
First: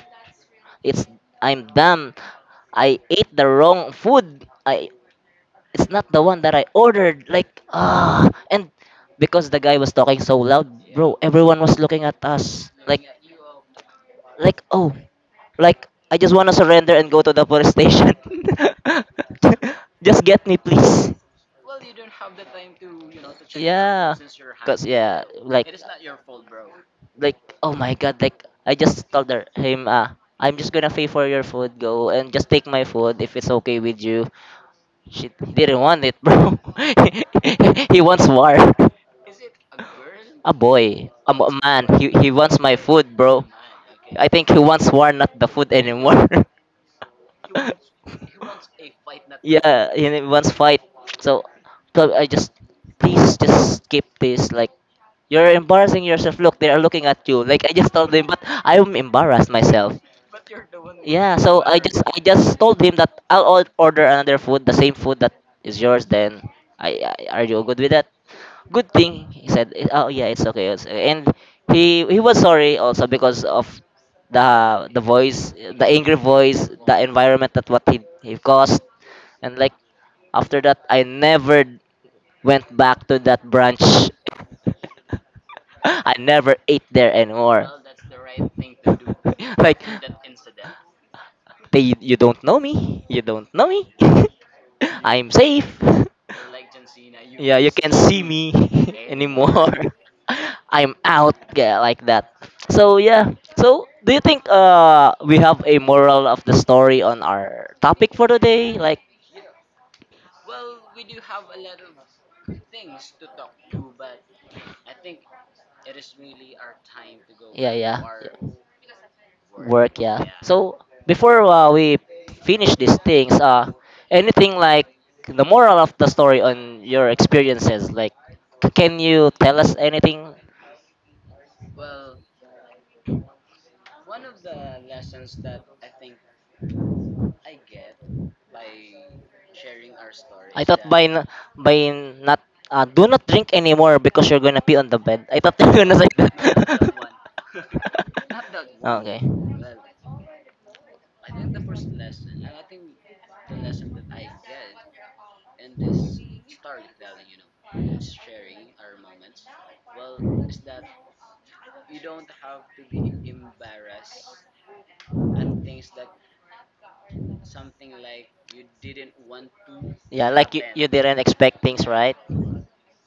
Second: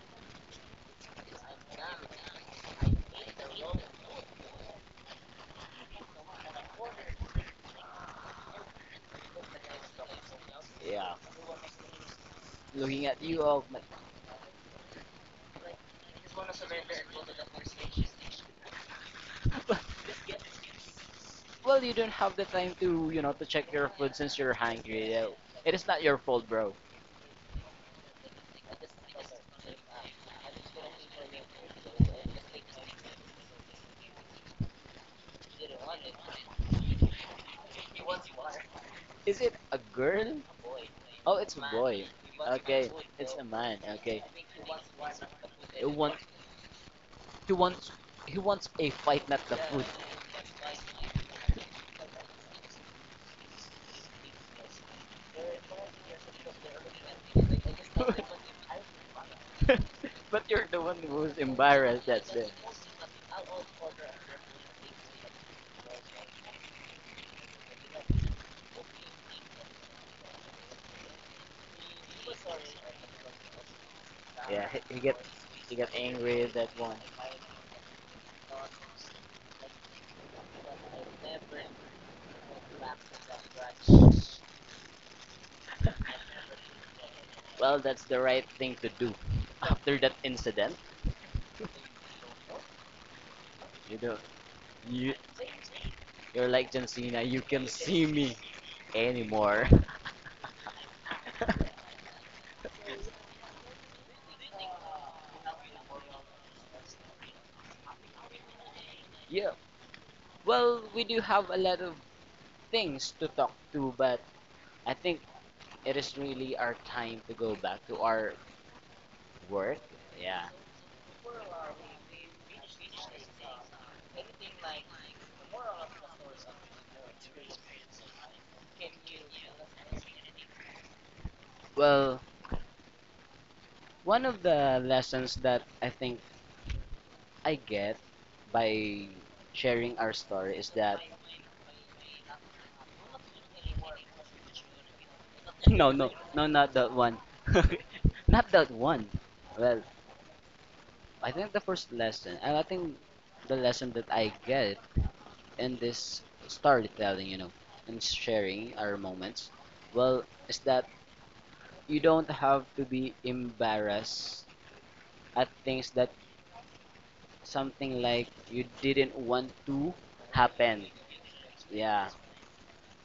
Speaker 1: it's I'm dumb. I ate the wrong food. I it's not the one that I ordered. Like, ah. And because the guy was talking so loud,
Speaker 2: Yeah.
Speaker 1: bro, everyone was looking at us.
Speaker 2: Looking at you all. Like,
Speaker 1: Like, oh, like, I just want to surrender and go to the police station. *laughs* Just get me, please.
Speaker 2: well, you don't have the time to, you know, to check your
Speaker 1: Yeah.
Speaker 2: food since you're hungry.
Speaker 1: Yeah,
Speaker 2: Yeah. It is not your fault, bro.
Speaker 1: like, oh my god, like, I just told him, ah, I'm just gonna pay for your food, go and just take my food if it's okay with you. She didn't want it, bro. *laughs* He wants war.
Speaker 2: Is it a girl?
Speaker 1: A boy,
Speaker 2: Oh,
Speaker 1: a
Speaker 2: it's a
Speaker 1: man.
Speaker 2: boy.
Speaker 1: He wants my
Speaker 2: Okay,
Speaker 1: food,
Speaker 2: it's a
Speaker 1: bro.
Speaker 2: man. Okay.
Speaker 1: I think he wants war, not the food
Speaker 2: He wants
Speaker 1: anymore.
Speaker 2: he wants he wants a fight, not
Speaker 1: *laughs*
Speaker 2: the food.
Speaker 1: Yeah, he wants fight. So, so I just please just skip this. Like. You're embarrassing yourself. Look, they are looking at you. Like I just told them, but
Speaker 2: *laughs*
Speaker 1: I'm embarrassed myself.
Speaker 2: But you're the one who's
Speaker 1: Yeah, so
Speaker 2: embarrassed.
Speaker 1: I
Speaker 2: That's it.
Speaker 1: just told him that order another food, the same food that is yours. Then I are you good with that? Good thing he said. "Eh, oh yeah, it's okay. It's, and he was sorry also because of the
Speaker 2: Yeah,
Speaker 1: the voice,
Speaker 2: he
Speaker 1: the
Speaker 2: got
Speaker 1: angry
Speaker 2: angry at that
Speaker 1: voice,
Speaker 2: one.
Speaker 1: the environment that what he caused. And like after that, I never went back to that branch. *laughs* I never ate there anymore.
Speaker 2: Well, that's the right thing to do.
Speaker 1: *laughs* Like
Speaker 2: After that incident,
Speaker 1: they you don't know me. You don't know me.
Speaker 2: you know,
Speaker 1: *laughs*
Speaker 2: you
Speaker 1: I'm safe. *laughs*
Speaker 2: you're like John Cena. You
Speaker 1: Well, yeah,
Speaker 2: can
Speaker 1: you can't
Speaker 2: see
Speaker 1: see
Speaker 2: me
Speaker 1: me *laughs*
Speaker 2: anymore.
Speaker 1: anymore.
Speaker 2: *laughs*
Speaker 1: *laughs* I'm out, yeah, like that. So yeah. So do you think we have a moral of the story on our topic for today? Like
Speaker 2: Yeah. Well, we do have a lot of things to talk to, but I think it is really our time to go
Speaker 1: yeah,
Speaker 2: back to
Speaker 1: yeah.
Speaker 2: our work.
Speaker 1: Work. Yeah,
Speaker 2: Yeah.
Speaker 1: so before we finish these things anything like the moral of the story on your experiences like can you tell us anything.
Speaker 2: Well, one of the lessons that I think I get by sharing our story
Speaker 1: i
Speaker 2: is
Speaker 1: thought
Speaker 2: that,
Speaker 1: by n- by not do not drink anymore because you're gonna pee on the bed, I thought *laughs*
Speaker 2: *laughs*
Speaker 1: you're
Speaker 2: no,
Speaker 1: gonna say
Speaker 2: no, no, not that
Speaker 1: that.
Speaker 2: one. *laughs* Not that one.
Speaker 1: *laughs* Okay,
Speaker 2: Well, I think the first lesson, and I think the lesson that I get in this storytelling, you know, and sharing our moments, well, is that you don't have to be embarrassed at things that, something like, you didn't want to
Speaker 1: yeah, like you,
Speaker 2: happen.
Speaker 1: you didn't expect things
Speaker 2: Yeah.
Speaker 1: right.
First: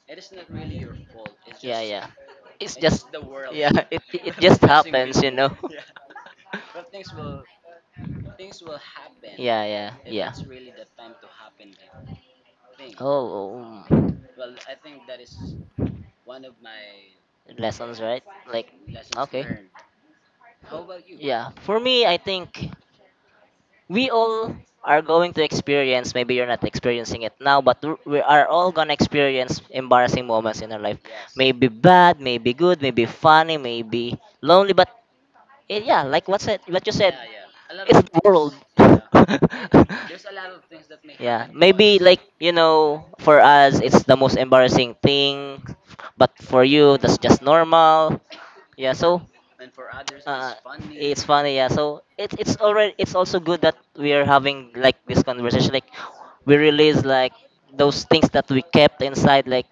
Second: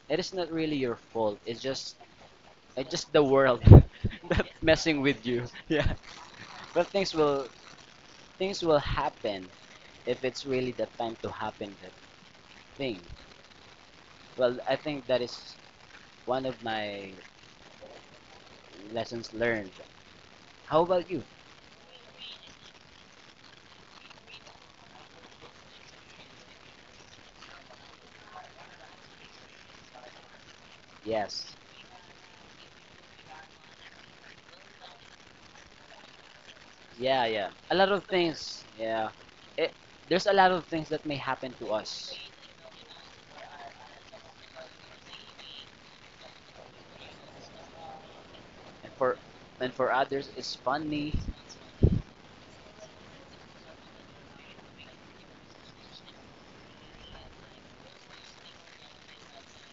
Speaker 2: It is not really your fault.
Speaker 1: yeah yeah it's yeah
Speaker 2: It's just the world
Speaker 1: *laughs* it,
Speaker 2: *laughs*
Speaker 1: it
Speaker 2: that
Speaker 1: just
Speaker 2: messing
Speaker 1: happens
Speaker 2: with you.
Speaker 1: know.
Speaker 2: *laughs* Yeah.
Speaker 1: *laughs*
Speaker 2: But things will Things will happen
Speaker 1: Yeah, yeah,
Speaker 2: if
Speaker 1: yeah.
Speaker 2: it's really the time to happen that thing.
Speaker 1: Oh, oh,
Speaker 2: Well, I think that is one of my
Speaker 1: lessons, right? Like,
Speaker 2: lessons
Speaker 1: okay.
Speaker 2: learned. How about you?
Speaker 1: Yeah, for me, I think we all are going to experience, maybe you're not experiencing it now, but we are all going to experience embarrassing moments in our life.
Speaker 2: Yes.
Speaker 1: Maybe bad, maybe good, maybe funny, maybe lonely, but and yeah, like what said, what you said,
Speaker 2: Yeah, yeah. A lot
Speaker 1: it's
Speaker 2: of
Speaker 1: the world.
Speaker 2: things. Yeah. It,
Speaker 1: It,
Speaker 2: there's a lot
Speaker 1: *laughs*
Speaker 2: of things that may
Speaker 1: *laughs* yeah,
Speaker 2: happen to
Speaker 1: maybe
Speaker 2: us,
Speaker 1: like you know, for us it's the most embarrassing thing, but for you that's just normal. Yeah,
Speaker 2: and
Speaker 1: so
Speaker 2: for others,
Speaker 1: uh,
Speaker 2: it's funny.
Speaker 1: it's funny. Yeah, so it's already it's also good that we are having like this conversation. Like we release like those things that we kept inside. Like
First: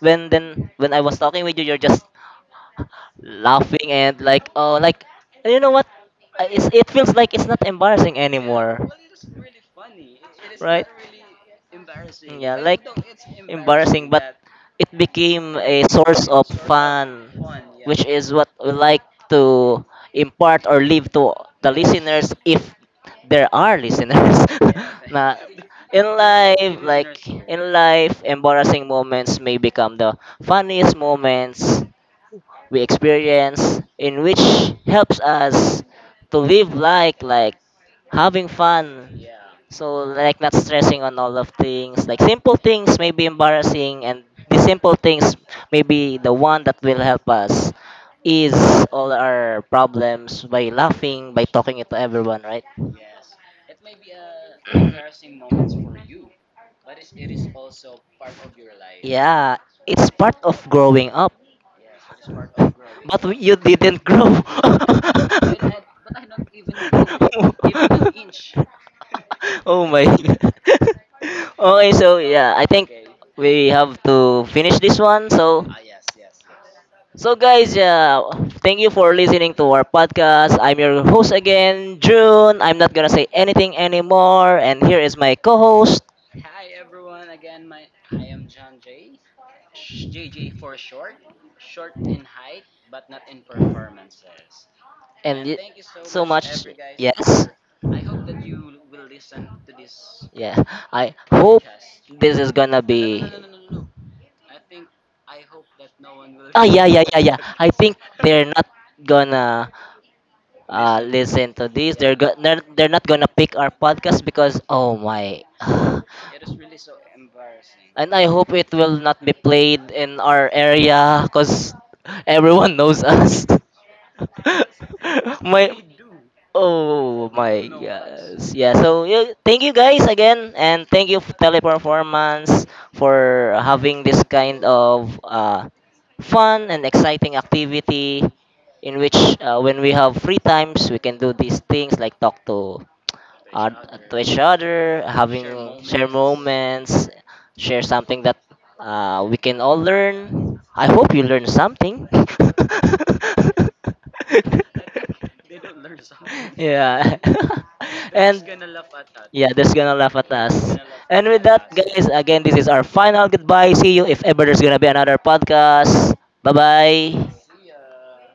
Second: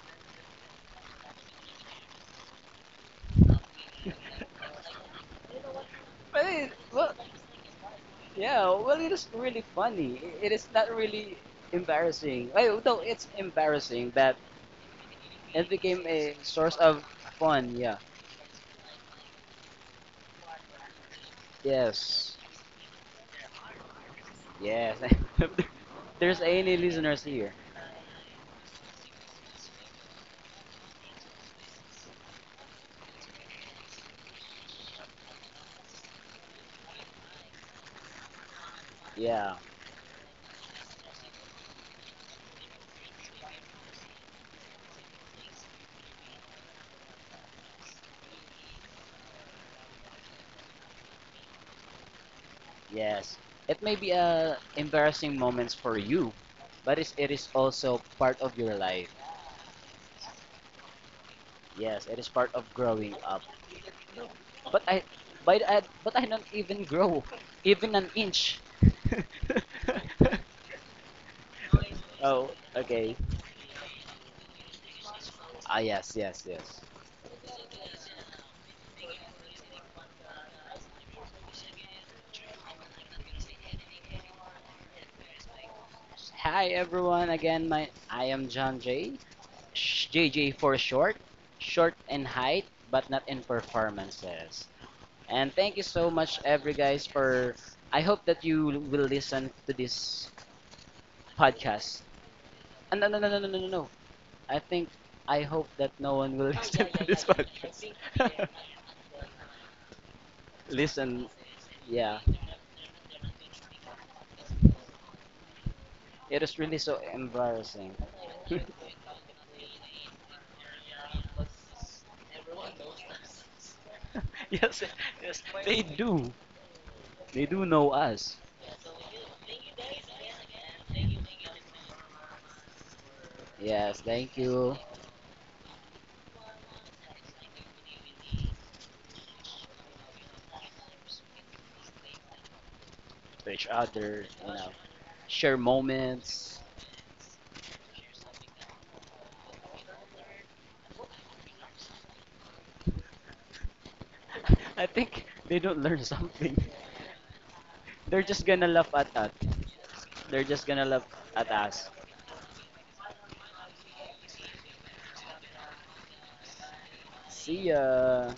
Speaker 1: when then when I was talking with you, you're just laughing and like oh like and you know what
Speaker 2: But
Speaker 1: it's,
Speaker 2: it,
Speaker 1: it
Speaker 2: well,
Speaker 1: feels like it's not embarrassing, yeah,
Speaker 2: yeah.
Speaker 1: anymore,
Speaker 2: Well, it is really funny. It is
Speaker 1: right,
Speaker 2: not really embarrassing.
Speaker 1: yeah,
Speaker 2: Well,
Speaker 1: like
Speaker 2: no, it's embarrassing that
Speaker 1: but it became
Speaker 2: it
Speaker 1: a
Speaker 2: became
Speaker 1: source
Speaker 2: a
Speaker 1: of
Speaker 2: source of fun. Yeah.
Speaker 1: which is what we like to impart or leave to the listeners
Speaker 2: Yes.
Speaker 1: if there are listeners. *laughs* Yeah.
Speaker 2: Yes.
Speaker 1: na
Speaker 2: *laughs*
Speaker 1: In so
Speaker 2: There's any
Speaker 1: life like
Speaker 2: listeners here.
Speaker 1: in life embarrassing moments may become the funniest moments we experience in which helps us to live like having fun
Speaker 2: Yeah.
Speaker 1: so like not stressing on all of things like simple things may be embarrassing and the simple things may be the one that will help us ease all our problems by laughing by talking it to everyone right.
Speaker 2: Yes. It may be embarrassing moments for you, but it is also part of your life.
Speaker 1: Yeah, it's part of growing up.
Speaker 2: Yes, it is part of growing
Speaker 1: But up.
Speaker 2: up.
Speaker 1: You didn't grow. Well, *laughs*
Speaker 2: But I,
Speaker 1: I,
Speaker 2: but I don't even grow, *laughs* even an inch.
Speaker 1: *laughs* oh my god.
Speaker 2: *laughs*
Speaker 1: *laughs* Okay, so
Speaker 2: Oh,
Speaker 1: yeah, I think
Speaker 2: okay.
Speaker 1: we have to finish this one. So
Speaker 2: Ah, yes, yes, yes.
Speaker 1: so guys, yeah, thank you for listening to our podcast. I'm your host again, June. I'm not gonna say anything anymore, and here is my co-host.
Speaker 2: Hi everyone again. My I am John J, Sh- JJ for short, short in height but not in performances.
Speaker 1: and
Speaker 2: And
Speaker 1: y-
Speaker 2: thank you so
Speaker 1: so
Speaker 2: much,
Speaker 1: much,
Speaker 2: every guys,
Speaker 1: yes,
Speaker 2: for. I hope that you will listen to this
Speaker 1: yeah, I hope
Speaker 2: podcast.
Speaker 1: this is gonna
Speaker 2: Ah, no, no,
Speaker 1: be
Speaker 2: no, no, no, no, no. I think I hope that no one will *laughs*
Speaker 1: ah, yeah yeah yeah yeah, I think *laughs* they're not gonna
Speaker 2: listen,
Speaker 1: listen to this.
Speaker 2: yeah, to
Speaker 1: They're not gonna pick our podcast because oh my. *sighs*
Speaker 2: yeah, this yeah, yeah, podcast. *laughs* Listen, yeah, it is really so embarrassing.
Speaker 1: And
Speaker 2: *laughs*
Speaker 1: I hope it will not be played in our area because everyone knows us.
Speaker 2: Yes, yes,
Speaker 1: *laughs* My.
Speaker 2: they do.
Speaker 1: Oh
Speaker 2: They do
Speaker 1: my
Speaker 2: know us.
Speaker 1: gosh. Yeah, so yeah, thank you guys again and thank you Teleperformance for
Speaker 2: Yes,
Speaker 1: having this
Speaker 2: thank
Speaker 1: kind
Speaker 2: you
Speaker 1: of fun and exciting activity in which when we have free times we can do these things like talk
Speaker 2: to each
Speaker 1: uh, to
Speaker 2: other.
Speaker 1: each
Speaker 2: You know,
Speaker 1: other,
Speaker 2: share
Speaker 1: having share
Speaker 2: moments.
Speaker 1: moments, share something that we can all learn. I hope you learn something. *laughs*
Speaker 2: *laughs* I think they don't learn *laughs* something.
Speaker 1: Yeah. *laughs*
Speaker 2: They're
Speaker 1: And yeah,
Speaker 2: just gonna laugh at us.
Speaker 1: they there's gonna laugh at
Speaker 2: They're just
Speaker 1: us.
Speaker 2: gonna laugh
Speaker 1: And with
Speaker 2: at
Speaker 1: that,
Speaker 2: us.
Speaker 1: guys, again, this is our final goodbye. See you if ever there's gonna be another podcast. Bye
Speaker 2: See
Speaker 1: bye.
Speaker 2: ya.